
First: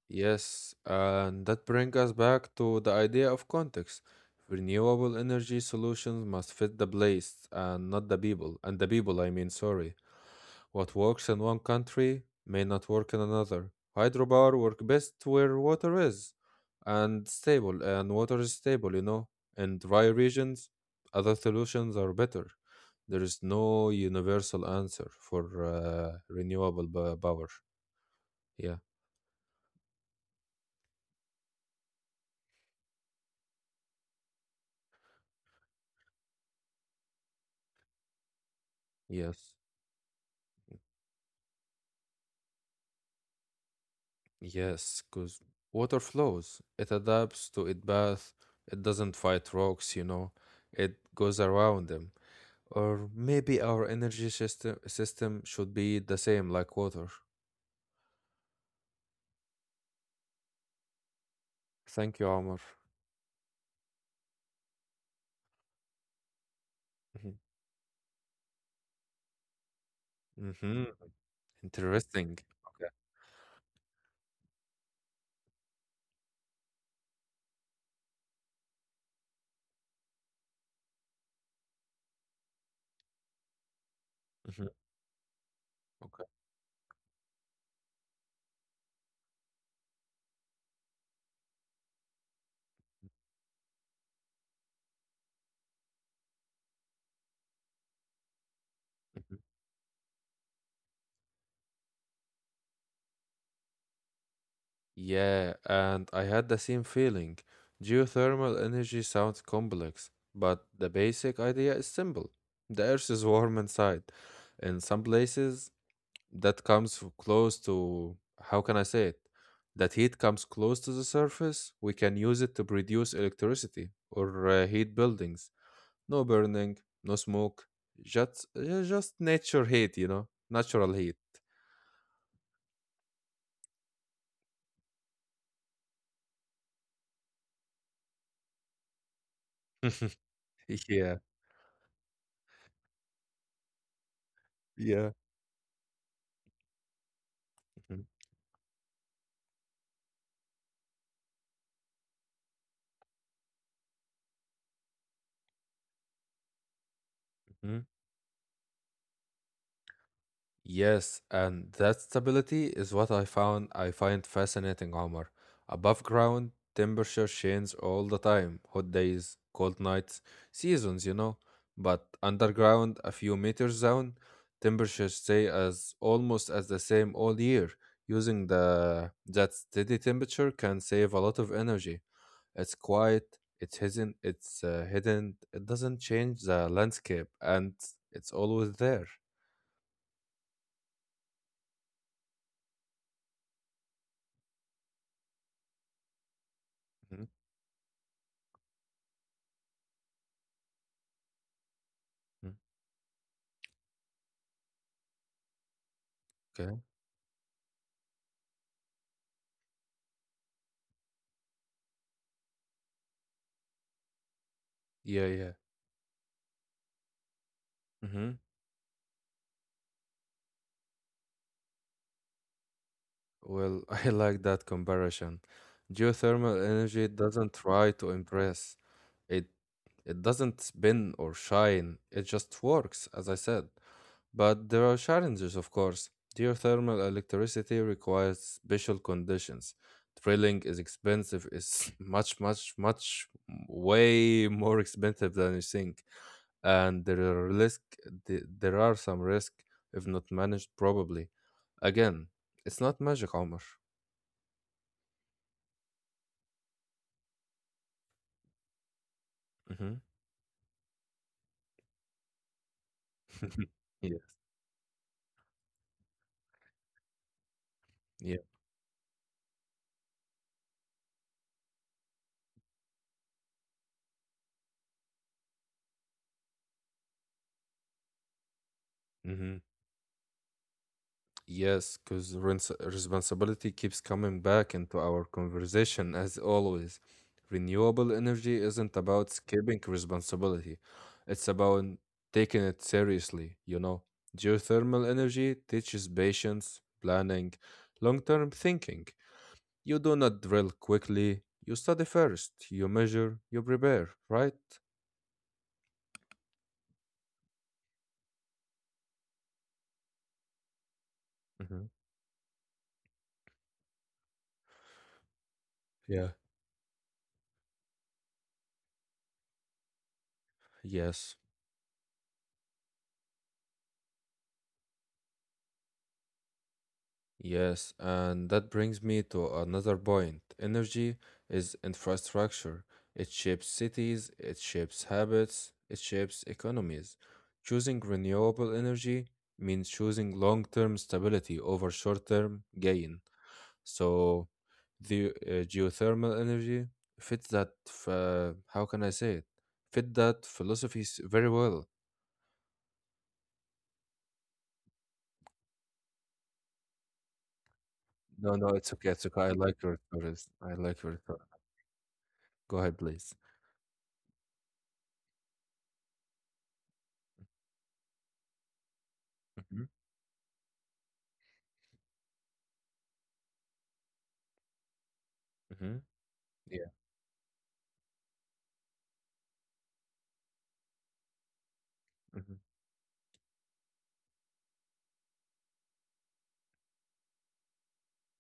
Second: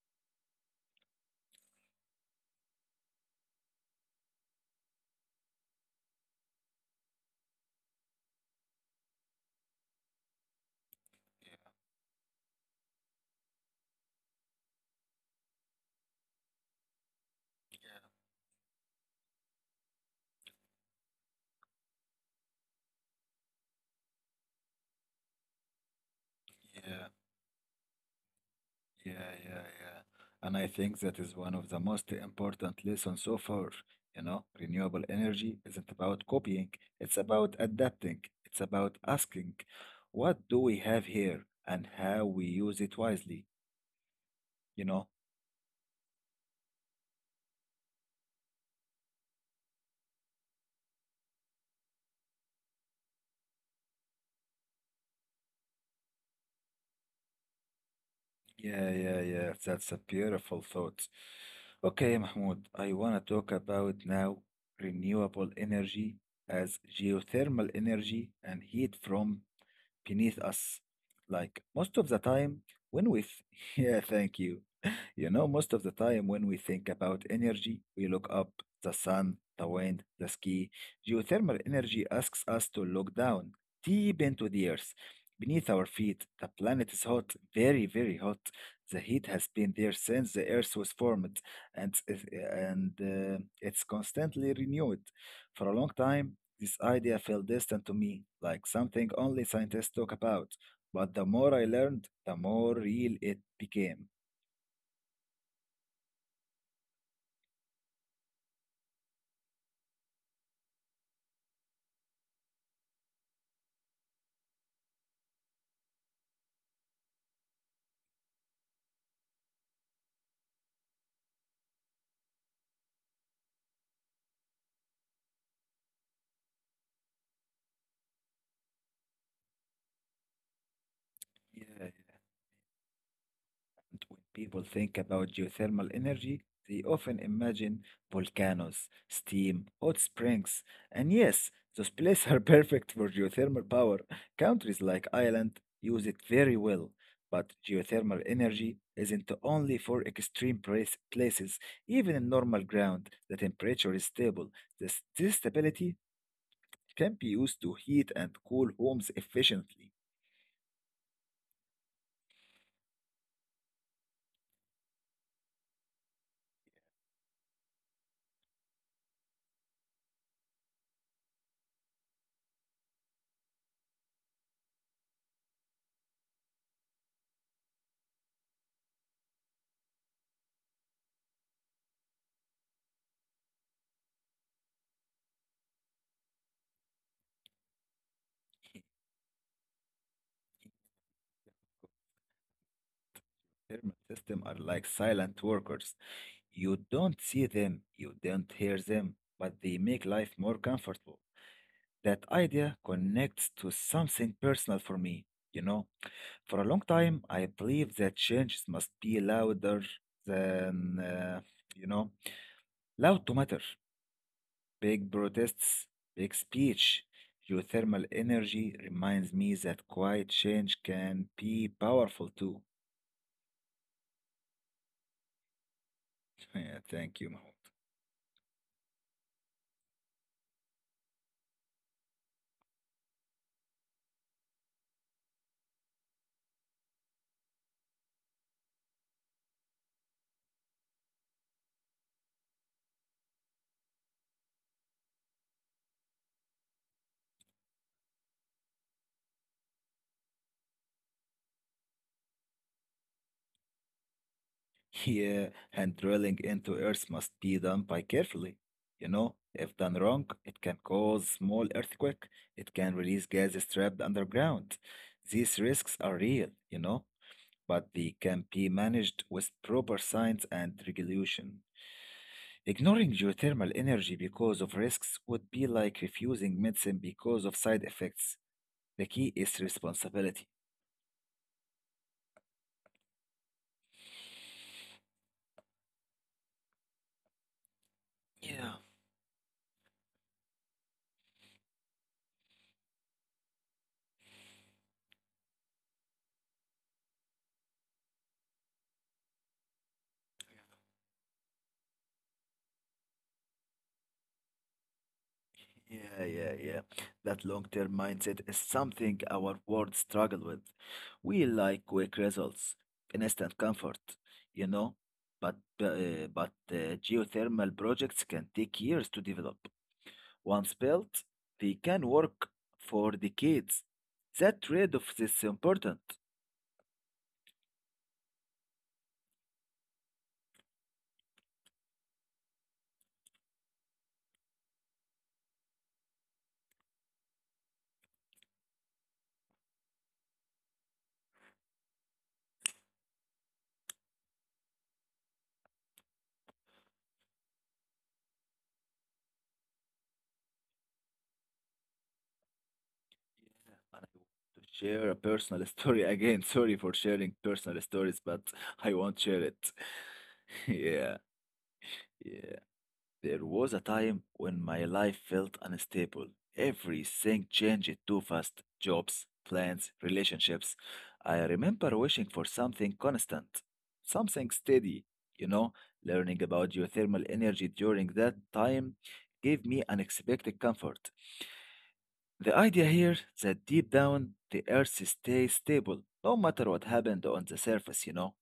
B: Yes, and that brings us back to the idea of context. Renewable energy solutions must fit the place and not the people. And the people, I mean, sorry. What works in one country may not work in another. Hydropower work best where water is stable, you know. In dry regions, other solutions are better. There is no universal answer for uh, renewable
A: Yeah,
B: b- power. Yeah,
A: yeah, yeah, yeah, yeah. And I think that is one of the most important lessons so far. You know, renewable energy isn't about copying, it's about adapting, it's about
B: yes.
A: asking, what do we have here and how we use it wisely. You
B: Yes,
A: know?
B: because water flows. It adapts to its bath. It doesn't fight rocks, you know. It goes around them. Or maybe our energy system should be the same like water.
A: Yeah, yeah, yeah. That's a beautiful thought. Okay,
B: Thank you, Omar.
A: Mahmoud, I want to talk about now renewable energy as geothermal energy and heat from beneath us.
B: Mm-hmm.
A: Like most of the
B: Interesting.
A: time,
B: Okay.
A: when we, yeah, thank you. You know, most of the time when we think about energy, we look up the sun, the wind, the ski. Geothermal energy asks us to look down, deep into the
B: Hmm.
A: earth. Beneath our
B: Okay.
A: feet, the planet is hot, very, very hot. The heat has been there since the earth was formed, and, it's- and it's constantly renewed. For a long time, this idea felt distant to me, like something
B: Mhm.
A: only scientists talk about. But the more I learned, the more real it became.
B: Yeah, and I had the same feeling. Geothermal energy sounds complex, but the basic idea is simple. The earth is warm inside. In some places, that comes f- close to how can I say it? That heat comes close to the surface, we can use it to produce electricity or heat buildings. No burning, no smoke, just nature heat, you know, natural heat.
A: Yeah, when people think about geothermal energy, they often imagine volcanoes, steam, hot springs, and
B: Yeah,
A: yes, those places are perfect for geothermal power. Countries like
B: yeah.
A: Ireland use it very well. But geothermal energy isn't only for extreme places. Even in normal ground, the temperature is stable. This stability can be used to
B: Mhm.
A: heat and cool homes efficiently.
B: Yes, and that stability is what I find fascinating, Omar. Above ground, temperature changes all the time, hot days, cold nights, seasons, you know. But underground, a few meters down, temperatures stay as almost as the same all year. Using the that steady temperature can save a lot of energy. It's quiet, it's hidden, it doesn't change the landscape, and it's always there.
A: Thermal systems are like silent workers. You don't
B: Mhm.
A: see them, you don't hear them, but they make life more comfortable. That idea connects to something personal for me. You know, for a long
B: Mm.
A: time, I believed that changes must be louder than, you know, loud to matter. Big
B: Yeah, yeah.
A: protests, big speech. Geothermal
B: Mhm.
A: energy reminds me that quiet change can be powerful too.
B: Well, I like that comparison. Geothermal energy
A: Thank you, Mahmoud.
B: doesn't try to impress. It it doesn't spin or shine. It just works, as I said. But there are challenges, of course. Geothermal electricity requires special conditions. Drilling is expensive. It's way more expensive than you think. And there are risk. There are some risk if not managed properly. Again, it's not magic, Omar.
A: Yeah, and drilling into earth must be done by carefully. You know, if done
B: Mhm.
A: wrong, it can cause small earthquake. It can release gases trapped
B: Yeah,
A: underground. These risks are real, you know, but they
B: yeah.
A: can be managed with proper science and regulation. Ignoring geothermal energy because of risks would be like refusing medicine because of side effects. The
B: Hmm.
A: key is responsibility.
B: Yes, because responsibility keeps coming back into our conversation as always. Renewable energy isn't
A: Yeah.
B: about skipping responsibility, it's about taking it seriously, you know. Geothermal energy teaches patience, planning, long term thinking. You do not drill quickly, you study first, you measure, you prepare, right?
A: Yeah, yeah, yeah. That long-term mindset is something our world struggle with. We
B: Hmm.
A: like quick results, instant comfort, you know, but
B: Yeah.
A: geothermal projects can take years to develop. Once
B: Yes.
A: built, they can work for decades. That trade-off is important.
B: Yes, and that brings me to another point. Energy is infrastructure. It shapes cities, it shapes habits, it shapes economies. Choosing renewable energy means choosing long-term stability over short-term gain. So the geothermal energy how can I say it? Fit That philosophy very well.
A: Yeah, and I want to share a personal story again. Sorry for sharing personal stories, but
B: No, no, it's
A: I
B: okay.
A: won't
B: It's okay.
A: share
B: I
A: it.
B: like your stories. I like
A: Yeah,
B: your story.
A: yeah.
B: Go ahead, please.
A: There was a time when my life felt unstable. Everything changed too fast. Jobs,
B: Hmm.
A: plans, relationships. I remember wishing for something constant, something steady. You know,
B: Hmm.
A: learning about geothermal energy during that time gave me unexpected comfort. The
B: Mhm.
A: idea here that deep down the earth stays stable, no matter what happened on the surface, you know.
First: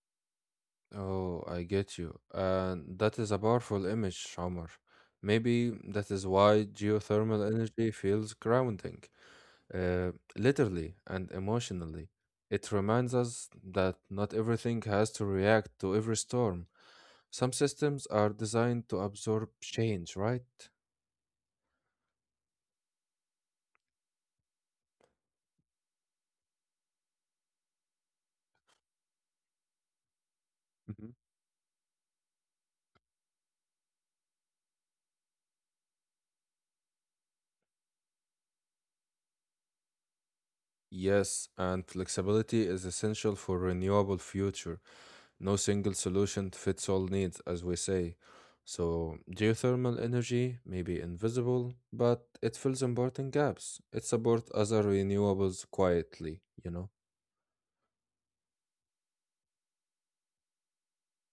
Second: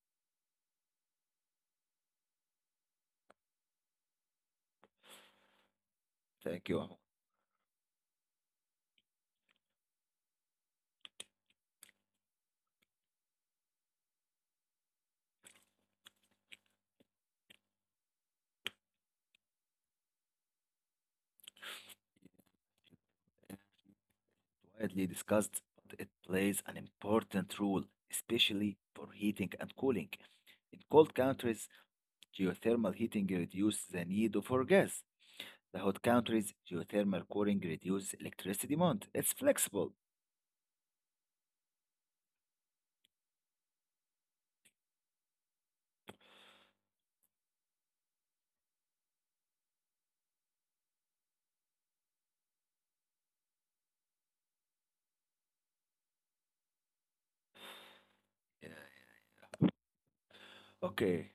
B: Oh, I get you. And that is a powerful image, Omar. Maybe that is
A: Thank
B: why
A: you.
B: geothermal energy feels grounding, uh, literally and emotionally. It reminds us that not everything has to react to every storm. Some systems are designed to absorb change, right?
A: Widely discussed, but it plays an important role, especially for heating and cooling. In
B: Mhm.
A: cold countries, geothermal heating reduces the need for gas. The hot countries, geothermal cooling reduces electricity demand. It's flexible.
B: Yes, and flexibility is essential for renewable future. No single solution fits all needs, as we say. So, geothermal energy may be invisible, but it fills important gaps. It supports other renewables quietly, you know?
A: Yeah. Okay,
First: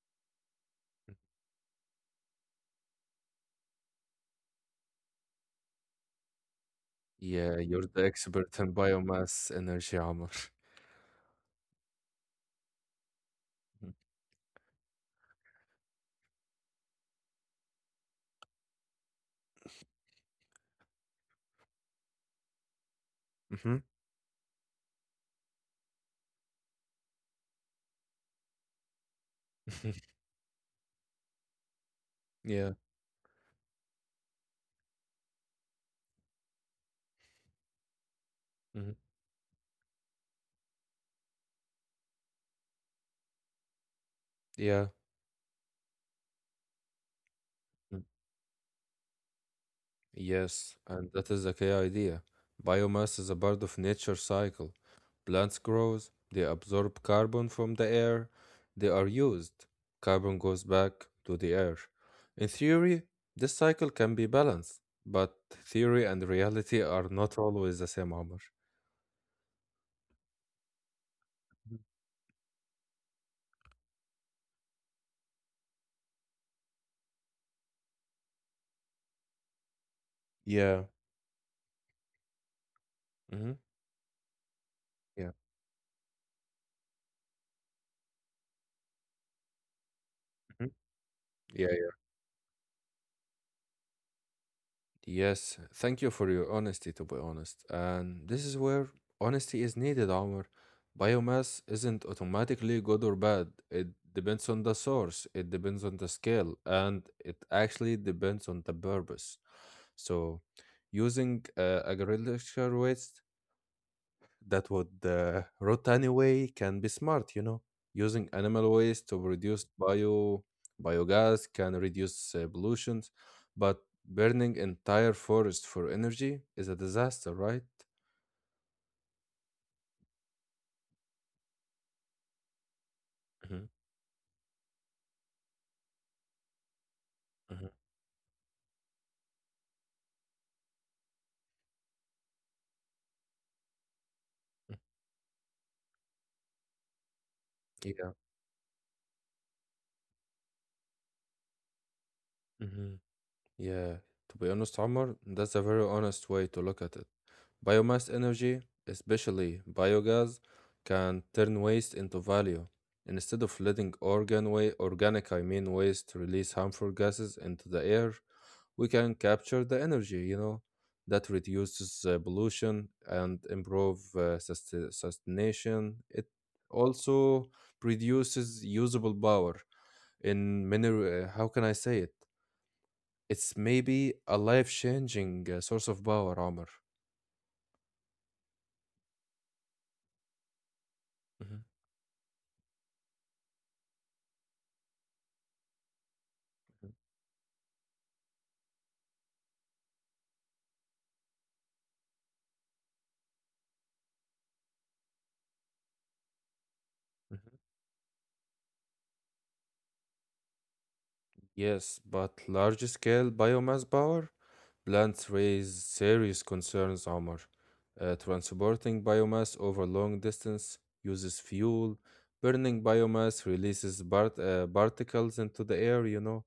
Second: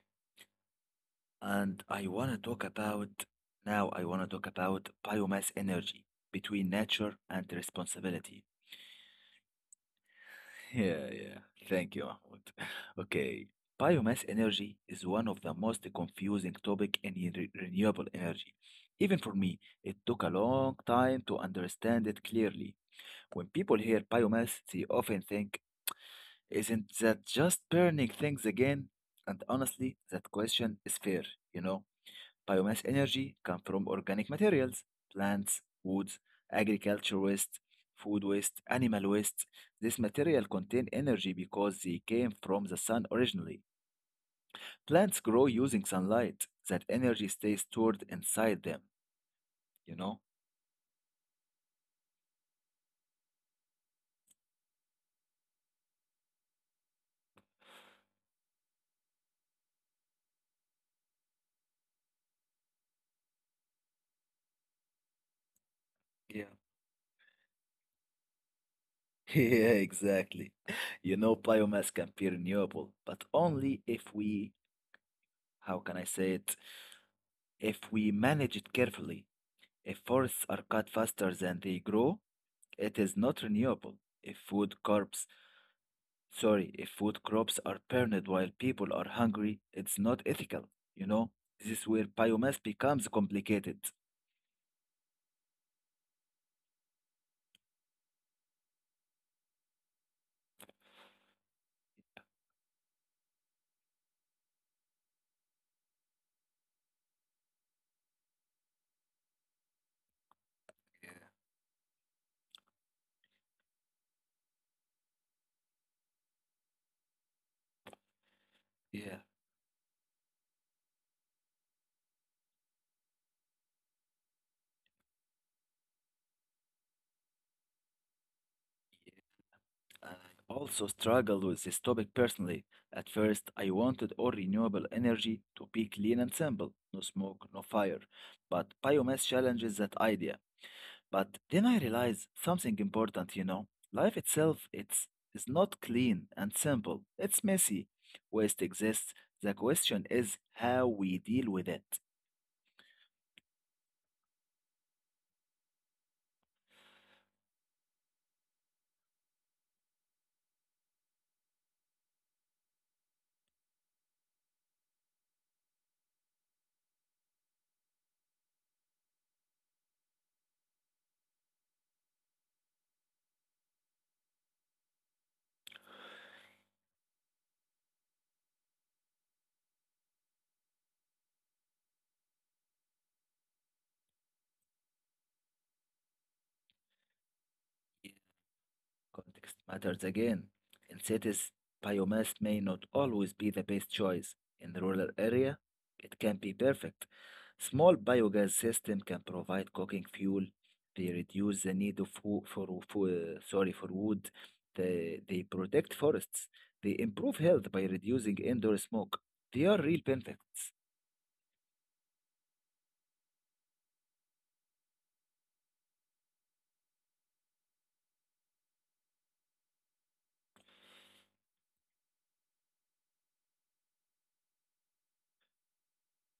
A: and I want to talk about now I want to talk about biomass energy between nature and
B: Yeah, you're the
A: responsibility.
B: expert in biomass energy, Amr.
A: Yeah, yeah. Thank you, Mahmoud. Okay. Biomass energy is one of the most confusing topic in renewable energy. Even for me, it took a long time to understand it clearly. When
B: Hmm.
A: people hear biomass, they often think, isn't that just burning things again? And honestly, that question is fair, you know?
B: Yeah.
A: Biomass energy comes from organic materials, plants, woods, agriculture waste, food waste,
B: Mhm,
A: animal waste. This material contain energy because they came from the sun originally.
B: yeah. Mm-hmm.
A: Plants grow using sunlight. That energy stays stored inside them, you know?
B: Yes, and that is the key idea. Biomass is a part of nature cycle. Plants grows, they absorb carbon from the air, they are used. Carbon goes back to the air. In theory, this cycle can be balanced, but theory and
A: Yeah.
B: reality are not always the same, Omar.
A: Yeah, exactly. You know, biomass can be renewable, but only if we, how can I say it, if we manage it carefully. If forests
B: Yeah.
A: are cut faster than they grow, it is
B: Mm-hmm.
A: not renewable. If food
B: Yeah.
A: crops, sorry, if food crops are burned while people are hungry, it's not ethical.
B: Hmm.
A: You know, this is
B: Yeah.
A: where biomass becomes complicated.
B: Yes, thank you for your honesty, to be honest. And this is where honesty is needed, Omar. Biomass isn't automatically good or bad. It depends on the source, it depends on the scale, and it actually depends on the purpose. So, using agricultural waste that would rot anyway can be smart, you know, using animal waste
A: Yeah,
B: to produce biogas can reduce pollutions, but burning entire forest for energy is a disaster, right?
A: and I also struggled with this topic personally. At first,
B: Mhm,
A: I wanted all renewable energy to be clean and simple, no smoke, no
B: mhm.
A: fire. But biomass challenges that idea. But then I realize something important, you know. Life itself it's is not clean and simple. It's messy.
B: Yeah.
A: Waste exists. The question is how we deal with it.
B: Hmm. Yeah, to be honest, Omar, that's a very honest way to look at it. Biomass energy, especially biogas, can turn waste into value. Instead of letting organic, I mean waste, release harmful gases into the air, we can capture the energy, you know, that reduces pollution and improve sustaination. It also produces usable power in many, how can I say it? It's maybe a life-changing source of power, Omar.
A: Context matters again. In cities, biomass may not always be the best choice. In the rural area, it can be perfect. Small biogas system can provide cooking fuel. They reduce the need of wo- for sorry for wood. They protect forests. They improve
B: Mhm.
A: health by reducing indoor smoke. They are real benefits.
B: Yes, but large-scale biomass power plants raise serious concerns, Omar. Transporting biomass over long distance uses fuel. Burning biomass releases particles into the air, you know.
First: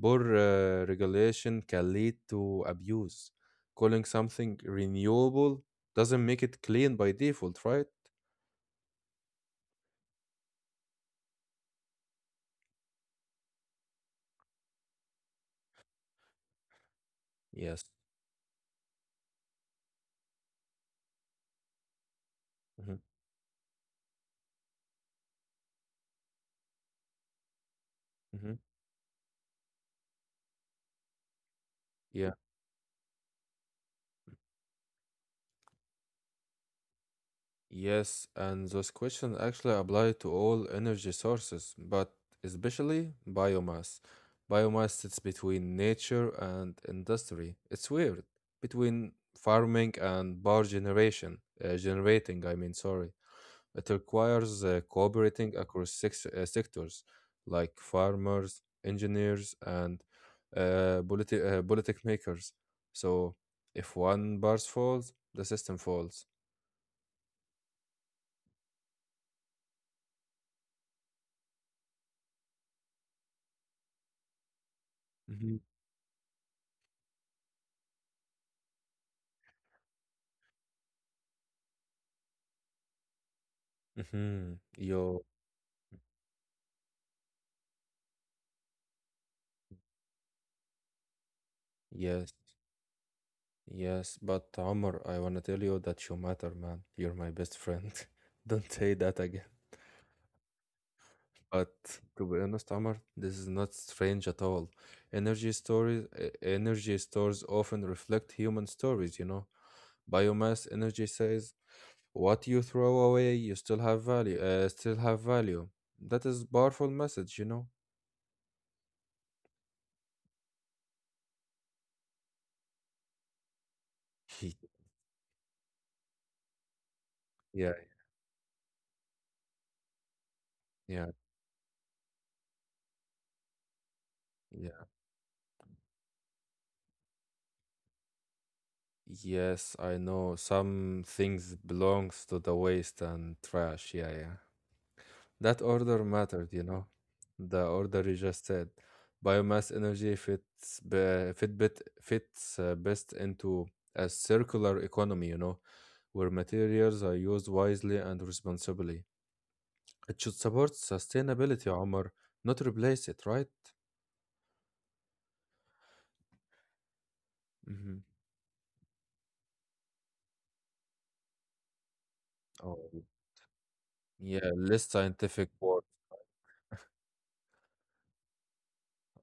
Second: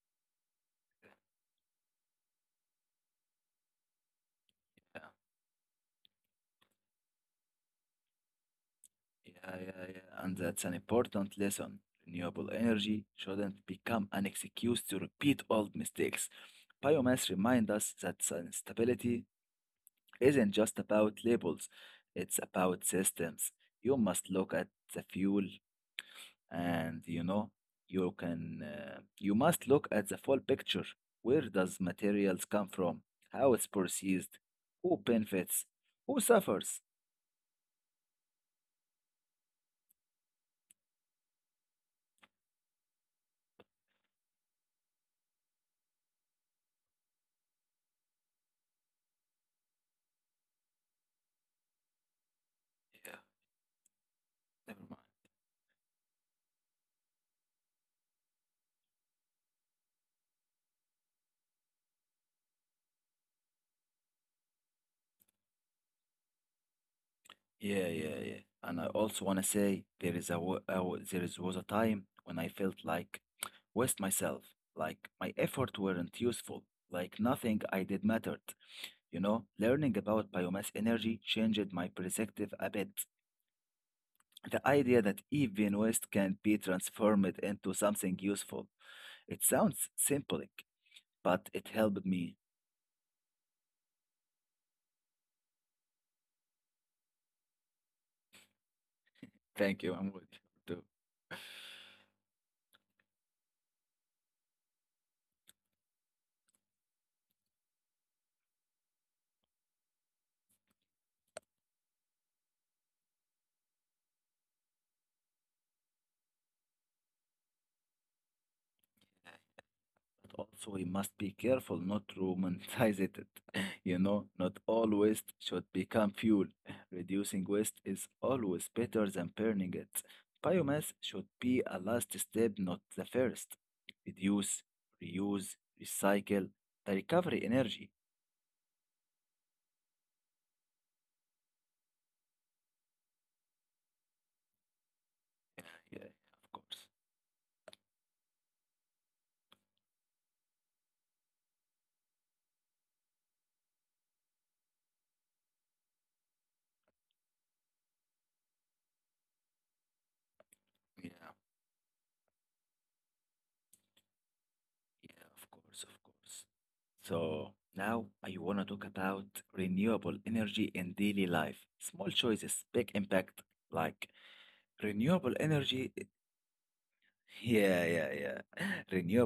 B: Poor regulation can lead to abuse. Calling something
A: Yeah,
B: renewable doesn't make it clean by default, right?
A: yeah, yeah, yeah. And that's an important lesson. Renewable energy shouldn't become an excuse to repeat old mistakes. Biomass reminds
B: Yes.
A: us that sustainability isn't just about labels, it's about
B: hmm
A: systems. You must look at the fuel and,
B: hmm
A: you must look at the full picture. Where does
B: Yeah.
A: materials come from? How it's processed? Who benefits? Who suffers?
B: Yes, and those questions actually apply to all energy sources, but especially biomass. Biomass sits between nature and industry. It's weird. Between farming and power generation, generating, I mean, sorry.
A: Yeah,
B: It requires
A: never mind.
B: cooperating across six sectors like farmers, engineers, and politic makers. So if one bars falls, the system falls.
A: Yeah, yeah, yeah. And I also want to say there is a wa- there is was a time when I felt like waste myself, like my effort weren't useful, like nothing I did mattered. You know, learning about biomass energy changed my perspective a bit. The
B: Mhm.
A: idea that
B: Yo,
A: even waste can be transformed into something useful. It sounds simple, but it helped
B: yes,
A: me.
B: yes. But Omar, I wanna tell you that you matter, man. You're my best friend. Don't say that again.
A: Thank you. I'm with you too.
B: But to be honest, Omar, this is not strange at all. Energy stories, energy stores often reflect human stories. You know, biomass energy says what you throw away, you still have value. Still have value. That is powerful message. You know.
A: Also, we must be careful not to romanticize it. You
B: yeah,
A: know, not all waste should become fuel. Reducing waste is always better than burning it. Biomass
B: yeah,
A: should be a last step, not the first. Reduce,
B: yeah.
A: reuse, recycle, the recovery energy.
B: Yes, I know. Some things belongs to the waste and trash. Yeah, yeah. That
A: Yeah,
B: order
A: of
B: mattered, you
A: course.
B: know. The order you just said. Biomass energy fits be, fit bit, fits best into a circular economy, you know, where materials are used wisely and responsibly. It should support
A: Yeah.
B: sustainability, Omar, not replace it, right?
A: Yeah, of course, of course. So
B: Mm-hmm.
A: now I want to talk about renewable energy in daily life. Small choices, big
B: Oh,
A: impact. Like
B: yeah, less
A: renewable
B: scientific work.
A: energy, yeah, yeah, yeah.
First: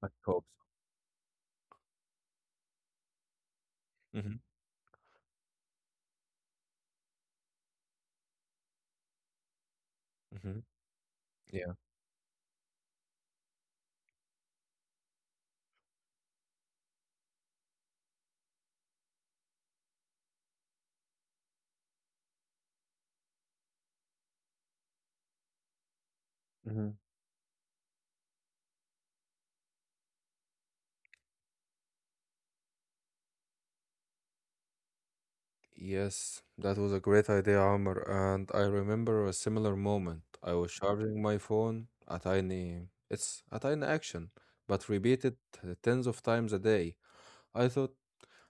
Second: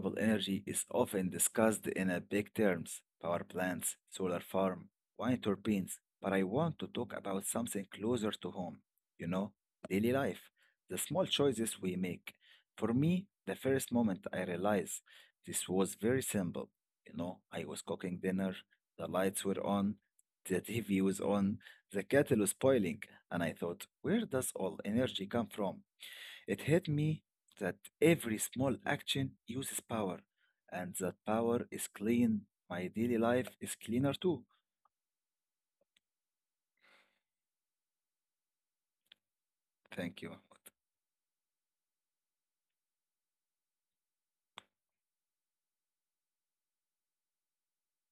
B: I hope
A: energy is often discussed in a big terms, power plants,
B: so.
A: solar farm, wind turbines, but I want to talk about something closer to home, you know, daily
B: Mm-hmm.
A: life,
B: Mm-hmm.
A: the small
B: Yeah.
A: choices we make. For me, the first moment I realized this was very simple. You know, I was cooking dinner, the lights were on, the TV was on, the kettle was boiling, and I thought, where does all energy come from? It hit
B: Mhm.
A: me that every small action uses power, and that power is clean. My daily life is cleaner too.
B: Yes, that was a great idea, Amr, and I remember a similar moment. I
A: Thank you.
B: was charging my phone, a tiny, it's a tiny action, but repeated tens of times a day. I thought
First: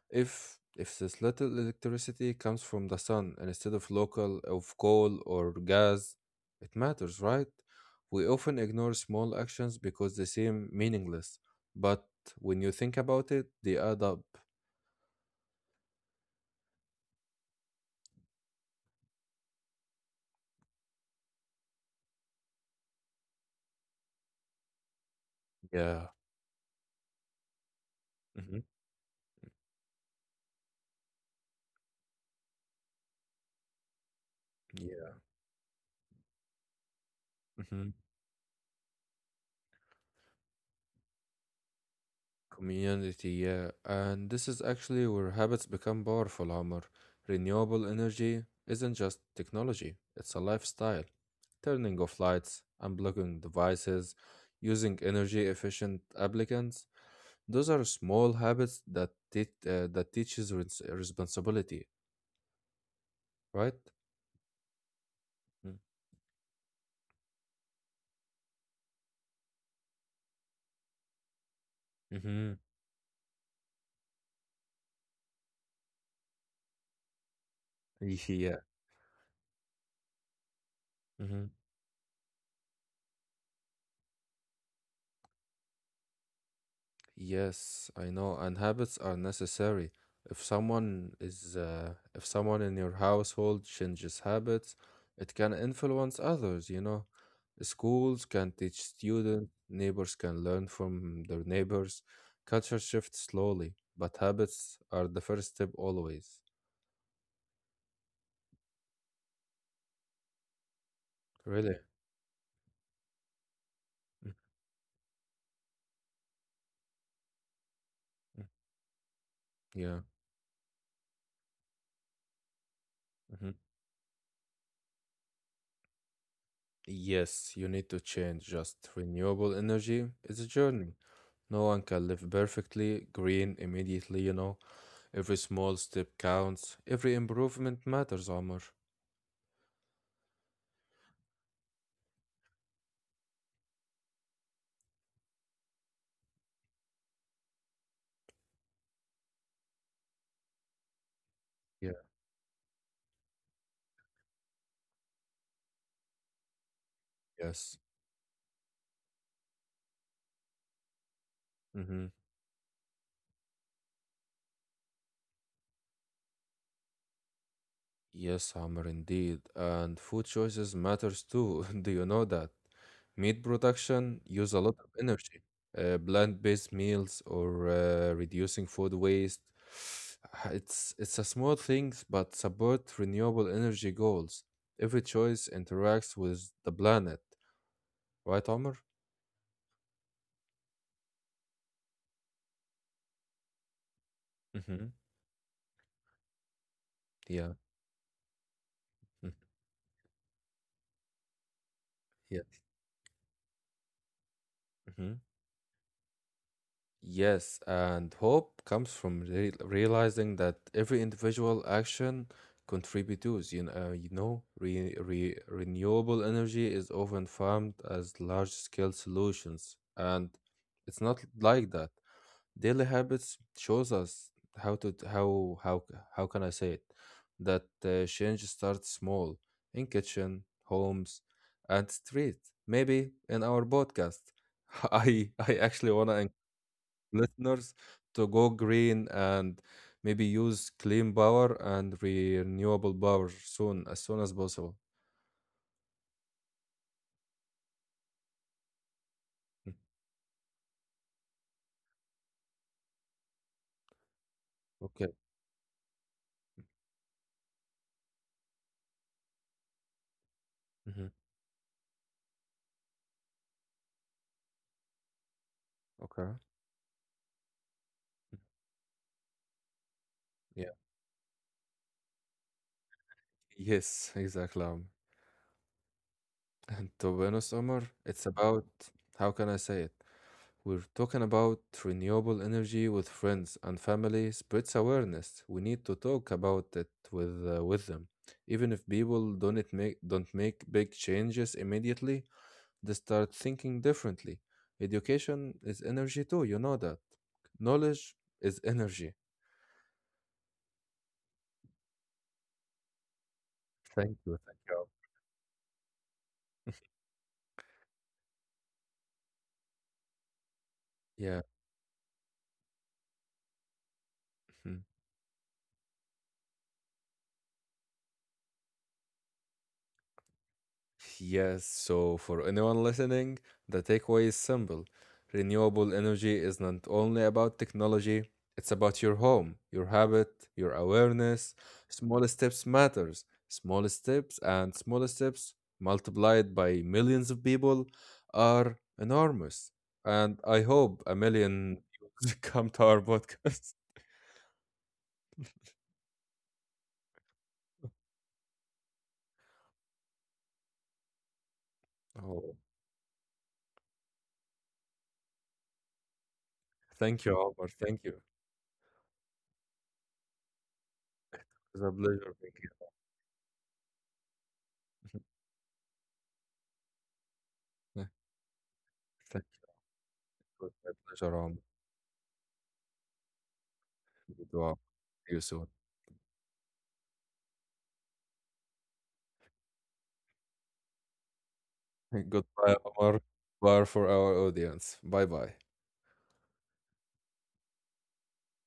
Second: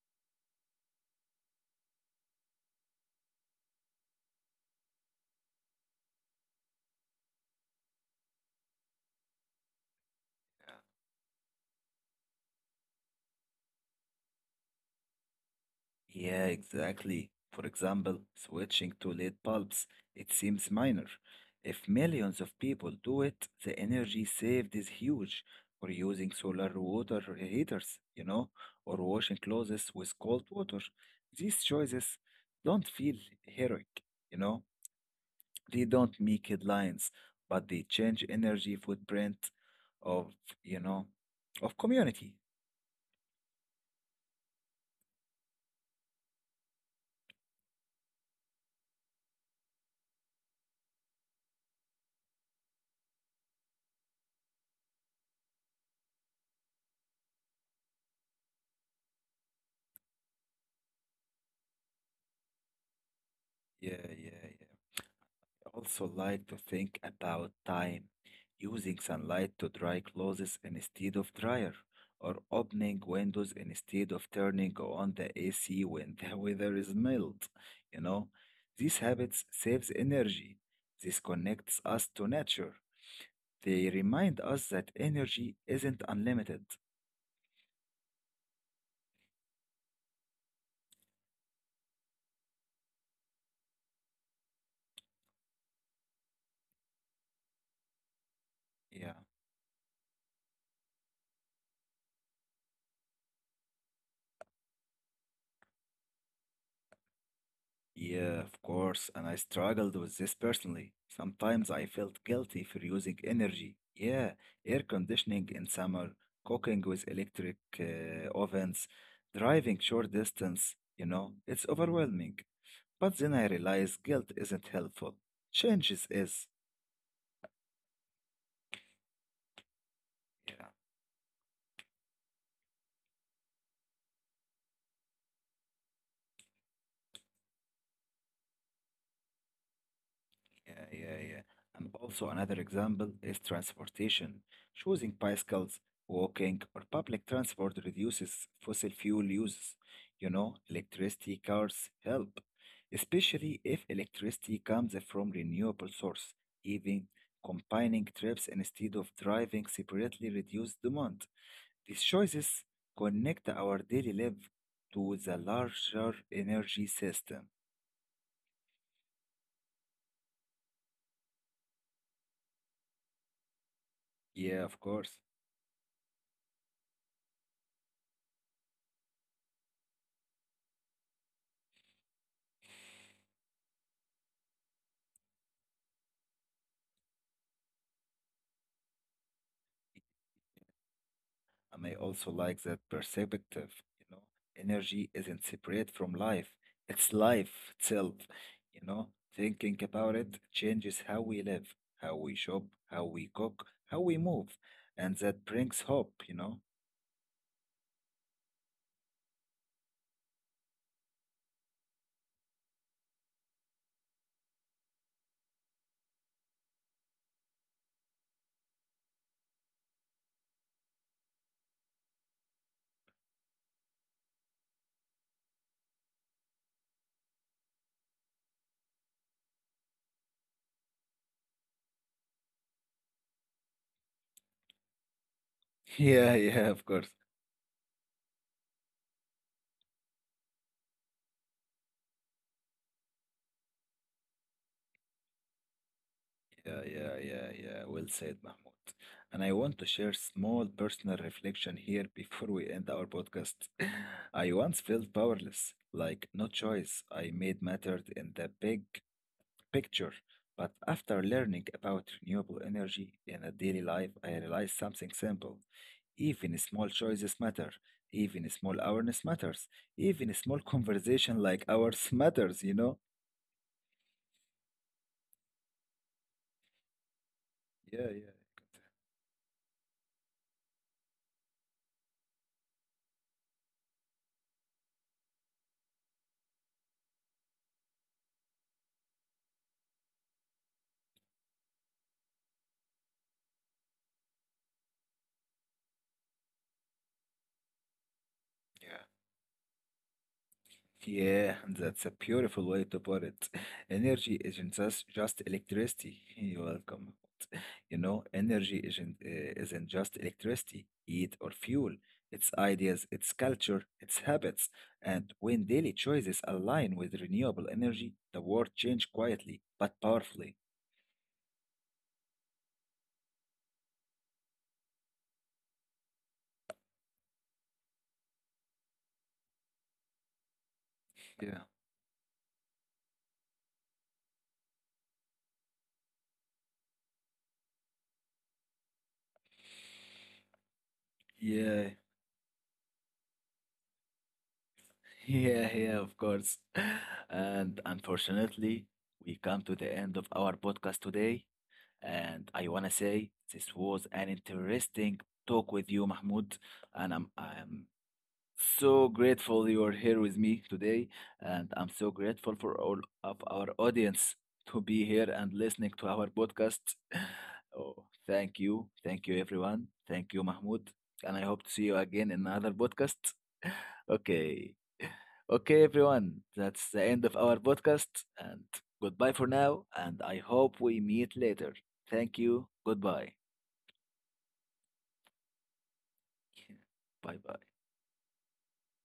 B: if this little electricity comes from the sun instead of local of coal or gas, it matters, right? We often ignore small actions because they seem meaningless, but when you think about it, they add up.
A: Yeah, exactly. For example, switching to LED bulbs. It seems minor. If millions of people do it, the energy saved is huge. Or using
B: Yeah.
A: solar water heaters, or
B: Hmm.
A: washing clothes with cold water. These choices don't feel heroic, you know
B: Yeah.
A: They don't make headlines, but they change
B: Mm-hmm.
A: energy footprint of, you know, of community.
B: Community, yeah. And this is actually where habits become powerful, Amr. Renewable energy isn't just technology, it's a lifestyle. Turning off lights, unblocking devices, using energy efficient applicants. Those are small habits that teaches responsibility,
A: Yeah,
B: right?
A: yeah, yeah. I also like to think about time, using sunlight to dry clothes instead of dryer, or
B: Mm-hmm.
A: opening windows instead of turning on the AC when the weather is mild. You know,
B: Yeah.
A: these habits saves energy. This connects
B: Hmm.
A: us to nature. They remind us that energy isn't unlimited.
B: Yes, I know, and habits are necessary. If someone in your household changes habits, it can influence others, you know. Schools can teach
A: Yeah.
B: students, neighbors can learn from their neighbors. Culture shifts slowly, but habits are the first step always.
A: Yeah, of course, and I struggled with this personally. Sometimes I
B: Really?
A: felt guilty for using energy. Yeah,
B: Mm,
A: air conditioning in summer, cooking with electric
B: mm,
A: ovens, driving
B: Yeah.
A: short distance, you know, it's overwhelming. But then I
B: Mhm.
A: realized guilt isn't helpful. Changes is.
B: Yes, you need to change. Just renewable energy is a
A: Yeah.
B: journey. No one can live perfectly green immediately, you know. Every small step counts. Every improvement matters, Amr.
A: Yeah, yeah, yeah. And also another example is transportation. Choosing bicycles, walking, or public transport reduces fossil fuel uses. You know, electricity cars
B: Yeah.
A: help, especially if electricity comes from renewable source. Even combining
B: Yes.
A: trips instead of driving separately reduce demand. These
B: Mm-hmm.
A: choices connect our daily life to the larger energy system.
B: Yes, Amr, indeed. And food choices matters too. Do you know that? Meat production
A: Yeah, of
B: use a lot
A: course.
B: of energy. Plant-based meals or reducing food waste. It's a small things, but support renewable energy goals. Every choice interacts with the planet, right, Amr?
A: I may also like that perspective, you know. Energy
B: Mm-hmm.
A: isn't separate from life, it's life
B: Yeah.
A: itself, you know.
B: Mm,
A: Thinking about it changes how we live, how we shop,
B: Yeah.
A: how we cook, how we move. And that
B: Mm-hmm.
A: brings hope, you know.
B: Yes, and hope comes from re realizing that every individual action contributes. You know, re re renewable energy is often farmed as large-scale solutions, and it's not like that. Daily habits shows us how to how how can I say it? That change starts small in kitchen, homes, and street. Maybe in our podcast. I actually
A: Yeah,
B: wanna
A: yeah, of course.
B: listeners to go green and maybe use clean power and renewable power soon as possible.
A: Yeah, yeah, yeah, yeah. Well said, Mahmoud. And I want to share small personal reflection here before we end our podcast. I once felt
B: Okay.
A: powerless, like no choice I made mattered in the big picture. But after
B: Hmm.
A: learning about renewable energy in a daily life, I realized something simple. Even
B: Okay.
A: small choices matter. Even small awareness matters. Even small
B: Yeah.
A: conversation like ours matters, you know?
B: Yes, exactly. Omar. And to be honest,
A: Yeah,
B: Omar,
A: yeah.
B: it's about how can I say it? We're talking about renewable energy with friends and family spreads awareness. We need to talk about it with them, even if people don't make big changes immediately. They start thinking differently. Education is energy too, you know that. Knowledge is energy.
A: Yeah, that's a beautiful way to put it. Energy
B: Thank
A: isn't
B: you. Thank
A: just,
B: you.
A: just electricity. You're welcome. You know, energy isn't just electricity, heat, or
B: Yeah.
A: fuel. It's ideas, it's culture, it's habits. And when daily choices align with renewable energy, the world changes quietly but powerfully.
B: Yes, so for anyone listening, the takeaway is simple. Renewable energy is not only about technology, it's about your home, your habit, your
A: Yeah.
B: awareness. Small steps matters. Small steps multiplied by millions of people are enormous. And I hope a
A: Yeah,
B: million come to our podcast.
A: yeah, yeah, of course. And unfortunately, we come to the end of our podcast today. And I want to
B: Oh,
A: say this was an interesting talk with you, Mahmoud. And I'm,
B: thank you,
A: I'm
B: Omar. Thank you.
A: so grateful you are here with me today, and I'm
B: It was a
A: so
B: pleasure
A: grateful
B: being
A: for
B: here.
A: all of our audience to be here and listening to our podcast. Oh,
B: Yeah,
A: thank you,
B: thank
A: everyone. Thank you, Mahmoud,
B: you. It was my
A: and I hope to
B: pleasure,
A: see you
B: Omar.
A: again in another podcast. Okay,
B: Good one. See you
A: okay,
B: soon.
A: everyone. That's the end of our podcast, and goodbye for now. And I hope we meet later. Thank you.
B: Goodbye,
A: Goodbye.
B: Omar. Bye for our audience. Bye bye.
A: Bye bye.